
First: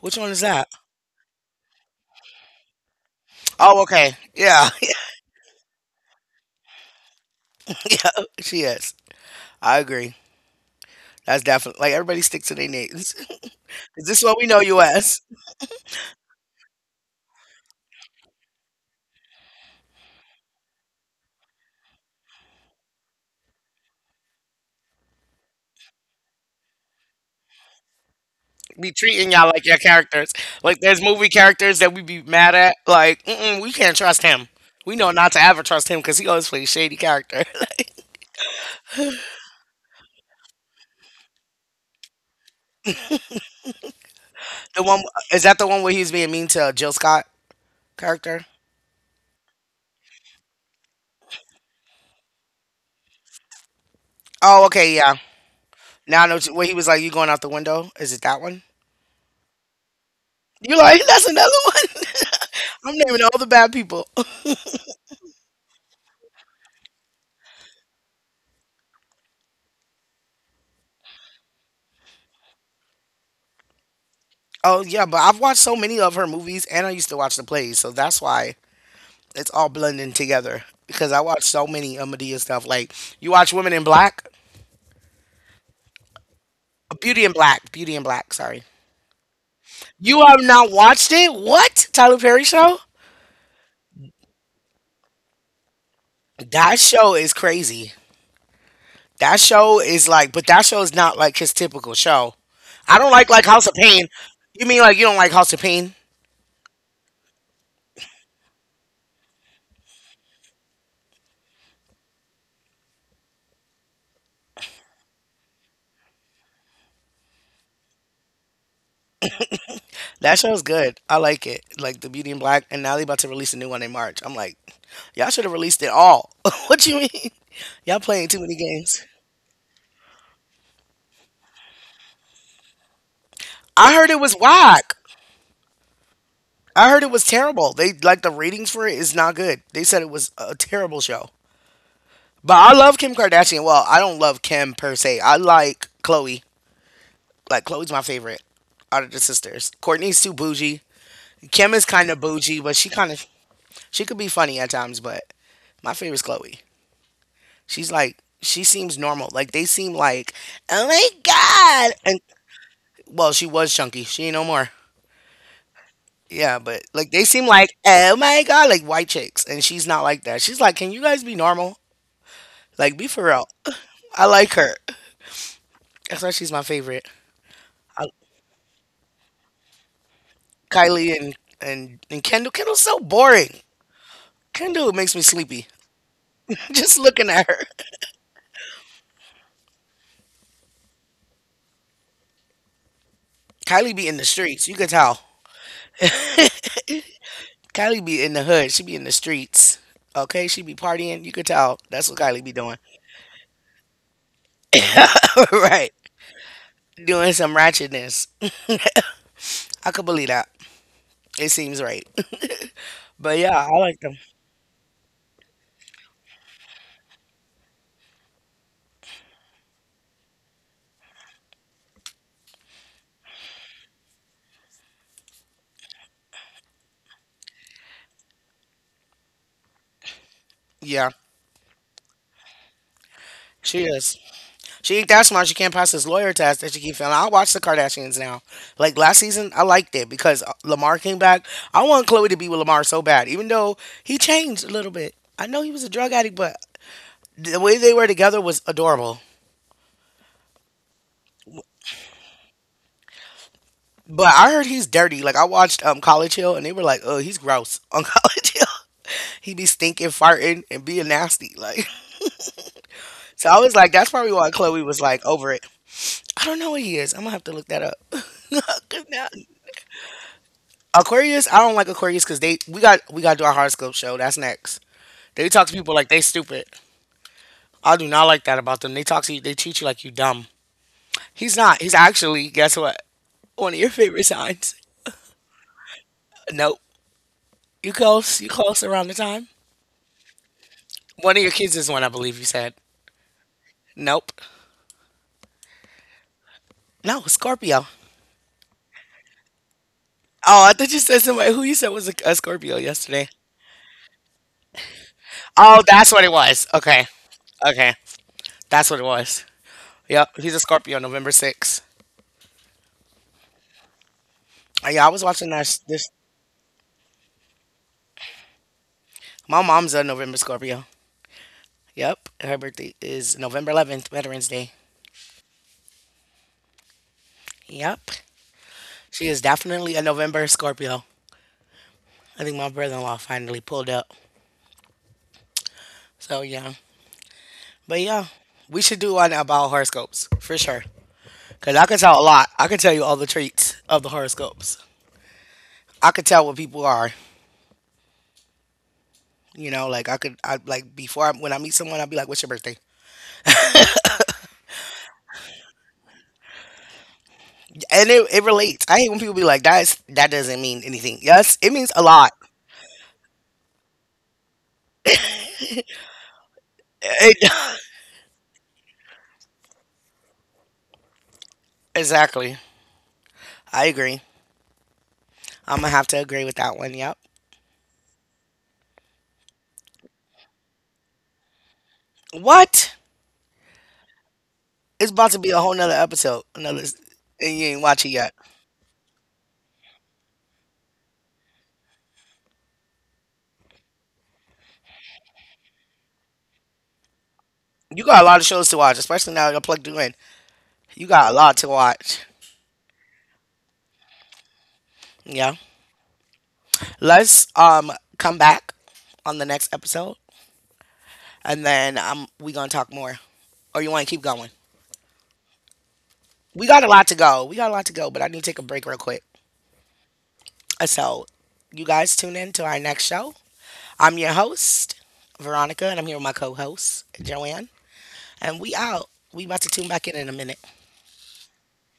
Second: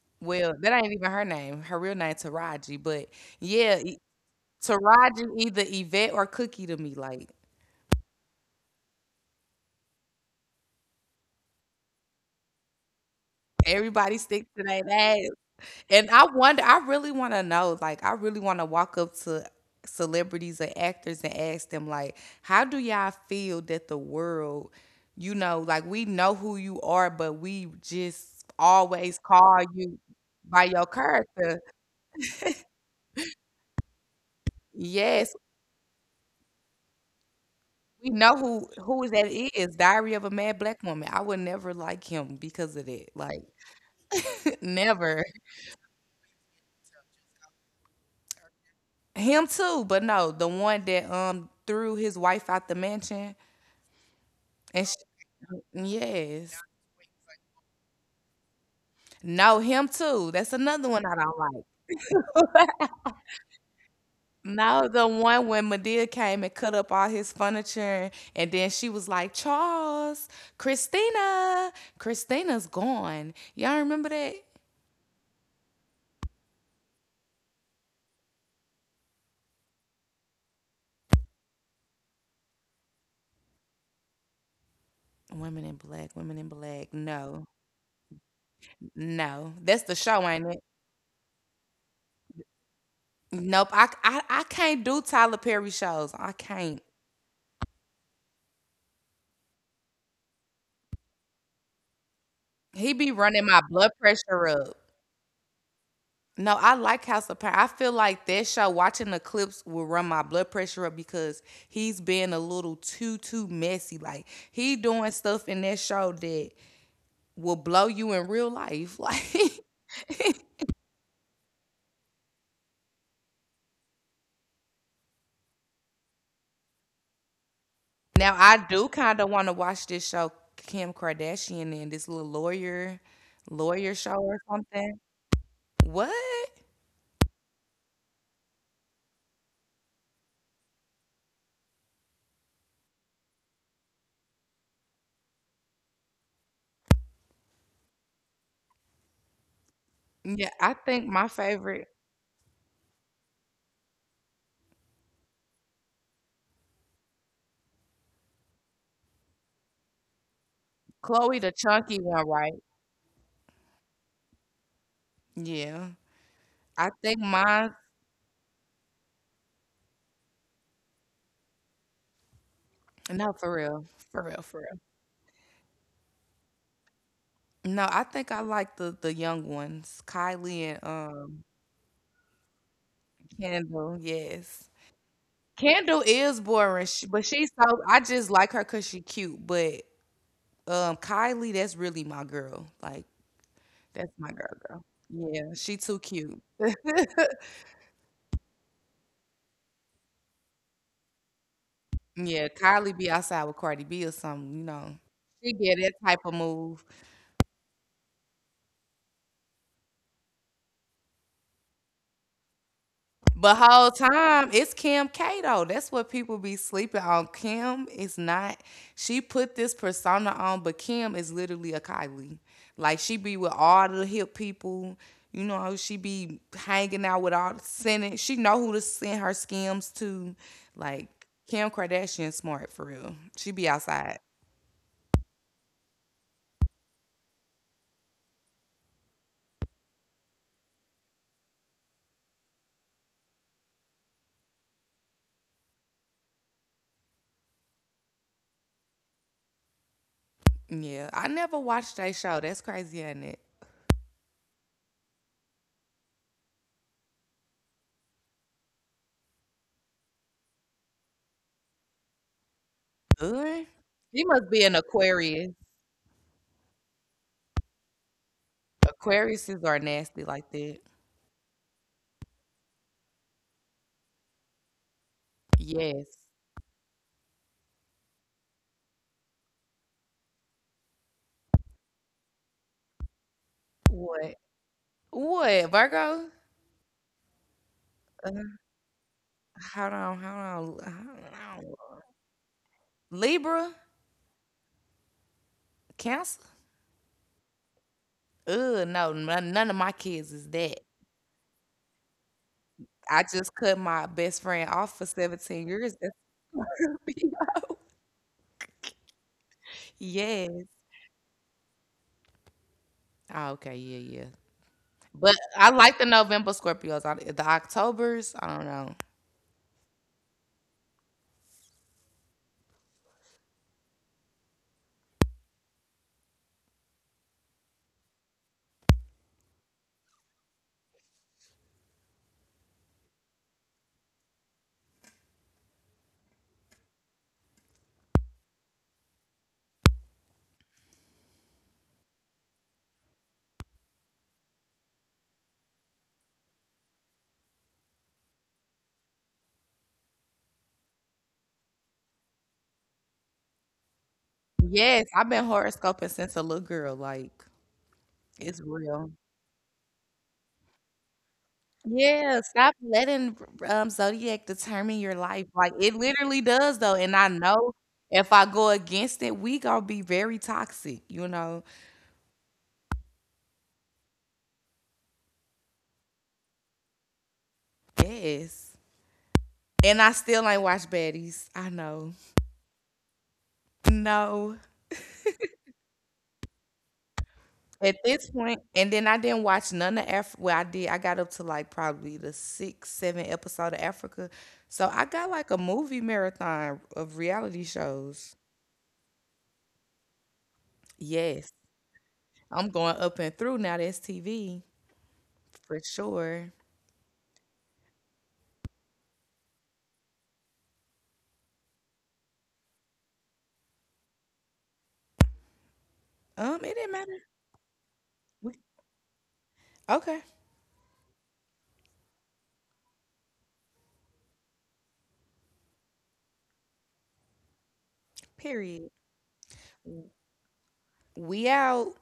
Speaker 1: Which one is
Speaker 2: Well,
Speaker 1: that?
Speaker 2: that ain't even her name. Her real name Taraji, but yeah,
Speaker 1: Oh,
Speaker 2: E
Speaker 1: okay. Yeah,
Speaker 2: Taraji either Yvette or Cookie to me, like,
Speaker 1: <laughs> yeah. She is. I agree. That's definitely like everybody sticks to their names. <laughs> Is
Speaker 2: everybody
Speaker 1: this what we
Speaker 2: sticks
Speaker 1: know
Speaker 2: to
Speaker 1: you
Speaker 2: their
Speaker 1: as?
Speaker 2: name, and I really wanna know, like, I really wanna walk up to celebrities or actors and ask them, like, "How do y'all feel that the world, you know, like, we know who you are, but we just
Speaker 1: Be
Speaker 2: always
Speaker 1: treating y'all
Speaker 2: call
Speaker 1: like your
Speaker 2: you
Speaker 1: characters.
Speaker 2: by
Speaker 1: Like
Speaker 2: your
Speaker 1: there's movie
Speaker 2: character."
Speaker 1: characters that we be mad at. Like mm-mm, we can't trust him. We know not
Speaker 2: Yes.
Speaker 1: to ever trust him because he always plays shady character. <laughs>
Speaker 2: We know who that is. Diary of a Mad Black Woman. I would never like him because of that. Like <laughs>
Speaker 1: The one
Speaker 2: never.
Speaker 1: is that the one where he's being mean to Jill Scott character?
Speaker 2: Him too, but no, the one that threw his wife out the mansion
Speaker 1: Oh,
Speaker 2: and
Speaker 1: okay, yeah.
Speaker 2: sh
Speaker 1: Now I know
Speaker 2: yes.
Speaker 1: where he was like, "You going out the window?" Is it that one?
Speaker 2: No, him too. That's
Speaker 1: You're
Speaker 2: another
Speaker 1: like, <laughs>
Speaker 2: one I
Speaker 1: "That's
Speaker 2: don't
Speaker 1: another
Speaker 2: like.
Speaker 1: one." <laughs> I'm naming all the bad people. <laughs>
Speaker 2: No, the one when Medea came and cut up all his furniture, and then she was like, Charles, Christina, Christina's gone. Y'all remember that?
Speaker 1: Oh yeah, but I've watched so many of her movies, and I used to watch the plays, so that's why it's all blending together. Because I watched so many Amadea stuff. Like you watch Women in Black.
Speaker 2: Women in black, women in black.
Speaker 1: Beauty and
Speaker 2: No.
Speaker 1: Black. Beauty and Black. Sorry.
Speaker 2: No, that's the show,
Speaker 1: You have
Speaker 2: ain't it?
Speaker 1: not watched it? What? Tyler Perry show?
Speaker 2: Nope. I can't do Tyler Perry shows. I
Speaker 1: That
Speaker 2: can't.
Speaker 1: show is crazy. That show is like, but that show is not like his typical show.
Speaker 2: He
Speaker 1: I don't
Speaker 2: be
Speaker 1: like
Speaker 2: running my
Speaker 1: House of
Speaker 2: blood
Speaker 1: Pain.
Speaker 2: pressure
Speaker 1: You
Speaker 2: up.
Speaker 1: mean like you don't like House of Pain?
Speaker 2: No, I like House of Power. I feel like that show, watching the clips, will run my blood pressure up because he's being a little too messy. Like he doing stuff in that show that will blow you in real life. <laughs> Like
Speaker 1: That show is good. I like it. Like the Beauty and Black, and now they about to release a new one in March. I'm like, y'all should have released it all. <laughs> What you mean? Y'all playing
Speaker 2: now,
Speaker 1: too many
Speaker 2: I do
Speaker 1: games.
Speaker 2: kind of want to watch this show, Kim Kardashian and this little
Speaker 1: I
Speaker 2: lawyer
Speaker 1: heard
Speaker 2: show
Speaker 1: it was
Speaker 2: or
Speaker 1: whack.
Speaker 2: something. What?
Speaker 1: I heard it was terrible. They like the ratings for it is not good. They said it was a terrible show. But I love Kim Kardashian. Well, I don't love Kim per se. I like Chloe. Like Chloe's my favorite out of the sisters. Courtney's too
Speaker 2: Yeah, I
Speaker 1: bougie.
Speaker 2: think my
Speaker 1: Kim is
Speaker 2: favorite
Speaker 1: kind of bougie, but she kind of she could be funny at times. But my favorite's Chloe. She's like she seems normal. Like they seem like oh my
Speaker 2: Chloe the
Speaker 1: god.
Speaker 2: chunky
Speaker 1: And
Speaker 2: one, right?
Speaker 1: well, she was chunky. She ain't no more.
Speaker 2: Yeah.
Speaker 1: Yeah, but
Speaker 2: I
Speaker 1: like they
Speaker 2: think
Speaker 1: seem like
Speaker 2: mine
Speaker 1: oh my god, like white chicks, and she's not like that. She's like, can you guys be normal? Like be for
Speaker 2: No,
Speaker 1: real.
Speaker 2: for real.
Speaker 1: I
Speaker 2: For real,
Speaker 1: like
Speaker 2: for
Speaker 1: her.
Speaker 2: real.
Speaker 1: That's why she's my favorite.
Speaker 2: No, I think I like the young ones. Kylie and
Speaker 1: Kylie and and Kendall. Kendall's so boring.
Speaker 2: Kendall, yes.
Speaker 1: Kendall makes me sleepy.
Speaker 2: Kendall is
Speaker 1: <laughs>
Speaker 2: boring,
Speaker 1: Just
Speaker 2: but
Speaker 1: looking at
Speaker 2: she's
Speaker 1: her.
Speaker 2: so I just like her cause she cute. But Kylie, that's really my girl. Like
Speaker 1: Kylie be
Speaker 2: that's
Speaker 1: in the
Speaker 2: my girl
Speaker 1: streets. You
Speaker 2: girl.
Speaker 1: could tell.
Speaker 2: Yeah, she too cute. <laughs>
Speaker 1: Kylie be in the hood. She be in the streets. Okay, she be partying. You could tell. That's what Kylie
Speaker 2: Yeah,
Speaker 1: be doing.
Speaker 2: Kylie be outside with Cardi B or something, you know. She get
Speaker 1: <laughs> Right.
Speaker 2: that type of move.
Speaker 1: Doing some ratchetness. <laughs> I could believe that. It seems right. <laughs> But yeah,
Speaker 2: But
Speaker 1: I
Speaker 2: whole
Speaker 1: like them.
Speaker 2: time it's Kim K though. That's what people be sleeping on. Kim is not. She put this persona on, but Kim is literally a Kylie. Like she be with all the hip people. You know, she be hanging out with all the sending. She know who to send her scams to. Like
Speaker 1: Yeah,
Speaker 2: Kim Kardashian, smart for real. She be
Speaker 1: she is.
Speaker 2: outside.
Speaker 1: She ain't that smart. She can't pass this lawyer test that she keep failing. I watch the Kardashians now. Like last season, I liked it because Lamar came back. I want Chloe to be with Lamar so bad, even though he changed a little bit. I know he was a drug addict, but the way they were together was adorable.
Speaker 2: Yeah, I never watched that show. That's crazy, ain't it?
Speaker 1: But I heard he's dirty. Like I watched College Hill, and they were like, "Oh, he's gross on <laughs> College Hill. He be stinking, farting, and being nasty." <laughs> Like so, I
Speaker 2: Good.
Speaker 1: was like, "That's
Speaker 2: She
Speaker 1: probably
Speaker 2: must
Speaker 1: why
Speaker 2: be an
Speaker 1: Chloe was like
Speaker 2: Aquarius.
Speaker 1: over it." I don't know what he is. I'm gonna have to look that up. <laughs> 'Cause now-
Speaker 2: Aquariuses are nasty like that.
Speaker 1: Aquarius, I don't like Aquarius because they we got to do our horoscope show. That's next. They talk to people like
Speaker 2: Yes.
Speaker 1: they stupid. I do not like that about them. They talk to you, they treat you like you dumb. He's not. He's actually guess what? One of your favorite
Speaker 2: What?
Speaker 1: signs.
Speaker 2: What? Virgo?
Speaker 1: Nope. You
Speaker 2: Uh,
Speaker 1: close. You close around the time.
Speaker 2: Hold on, hold on,
Speaker 1: One of your kids
Speaker 2: hold
Speaker 1: is
Speaker 2: on.
Speaker 1: one, I believe you said.
Speaker 2: Libra?
Speaker 1: Nope.
Speaker 2: Cancer?
Speaker 1: No, Scorpio.
Speaker 2: Ugh, no, none of my kids is
Speaker 1: Oh, I
Speaker 2: that.
Speaker 1: thought you said somebody who you said was a Scorpio
Speaker 2: I
Speaker 1: yesterday.
Speaker 2: just cut my best friend off for 17
Speaker 1: Oh,
Speaker 2: years.
Speaker 1: that's
Speaker 2: That's
Speaker 1: what it was. Okay.
Speaker 2: <laughs> a
Speaker 1: Okay. That's what it was. Yep.
Speaker 2: yes.
Speaker 1: He's a Scorpio, November 6th.
Speaker 2: Oh, okay, yeah, yeah.
Speaker 1: Yeah, I was
Speaker 2: But
Speaker 1: watching
Speaker 2: I
Speaker 1: that.
Speaker 2: like the
Speaker 1: This.
Speaker 2: November Scorpios. I, the Octobers, I don't know.
Speaker 1: My mom's a November Scorpio. Yep. Her birthday is November 11th, Veterans Day. Yep. She is definitely a November Scorpio. I think my brother in law finally pulled up. So, yeah. But, yeah, we should do one about horoscopes for sure. Because I could tell a lot. I could tell you all the traits of the horoscopes. I could tell what people are. You know, like I could, I like when I meet someone, I'd be like, "What's your birthday?"
Speaker 2: Yes, I've been horoscoping since a little girl. Like,
Speaker 1: And it
Speaker 2: it's
Speaker 1: relates. I hate
Speaker 2: real.
Speaker 1: when people be like, "That's "that doesn't mean anything." Yes, it means a lot.
Speaker 2: Yeah, stop letting zodiac determine your life, like, it literally does, though, and I know
Speaker 1: It-
Speaker 2: if I go against it, we gonna be very toxic, you know?
Speaker 1: <laughs> exactly. I agree. I'm gonna have to agree with that one. Yep.
Speaker 2: Yes, and I still ain't watch Baddies, I know.
Speaker 1: What?
Speaker 2: No,
Speaker 1: It's about to be a whole nother episode. Another, and you ain't
Speaker 2: at
Speaker 1: watch it
Speaker 2: this
Speaker 1: yet.
Speaker 2: point and then I didn't watch none of Africa. Well, I did, I got up to, like, probably the 6, 7 episode of Africa, so I got, like, a movie marathon of reality
Speaker 1: You got a
Speaker 2: shows.
Speaker 1: lot of shows to watch, especially now that I plugged you in. You got a
Speaker 2: Yes,
Speaker 1: lot to watch.
Speaker 2: I'm going up and through now, that's TV
Speaker 1: Yeah.
Speaker 2: for sure.
Speaker 1: Let's come back on the next episode, and then we gonna talk more. Or you want to keep going? We
Speaker 2: It
Speaker 1: got a
Speaker 2: didn't
Speaker 1: lot to
Speaker 2: matter.
Speaker 1: go. We got a lot to go, but I need
Speaker 2: We,
Speaker 1: to take a break real quick.
Speaker 2: okay.
Speaker 1: So you guys tune in to our next show. I'm your host Veronica, and I'm here with my co-host Joanne, and we
Speaker 2: Period.
Speaker 1: out. We about to tune back in a minute.
Speaker 2: We out.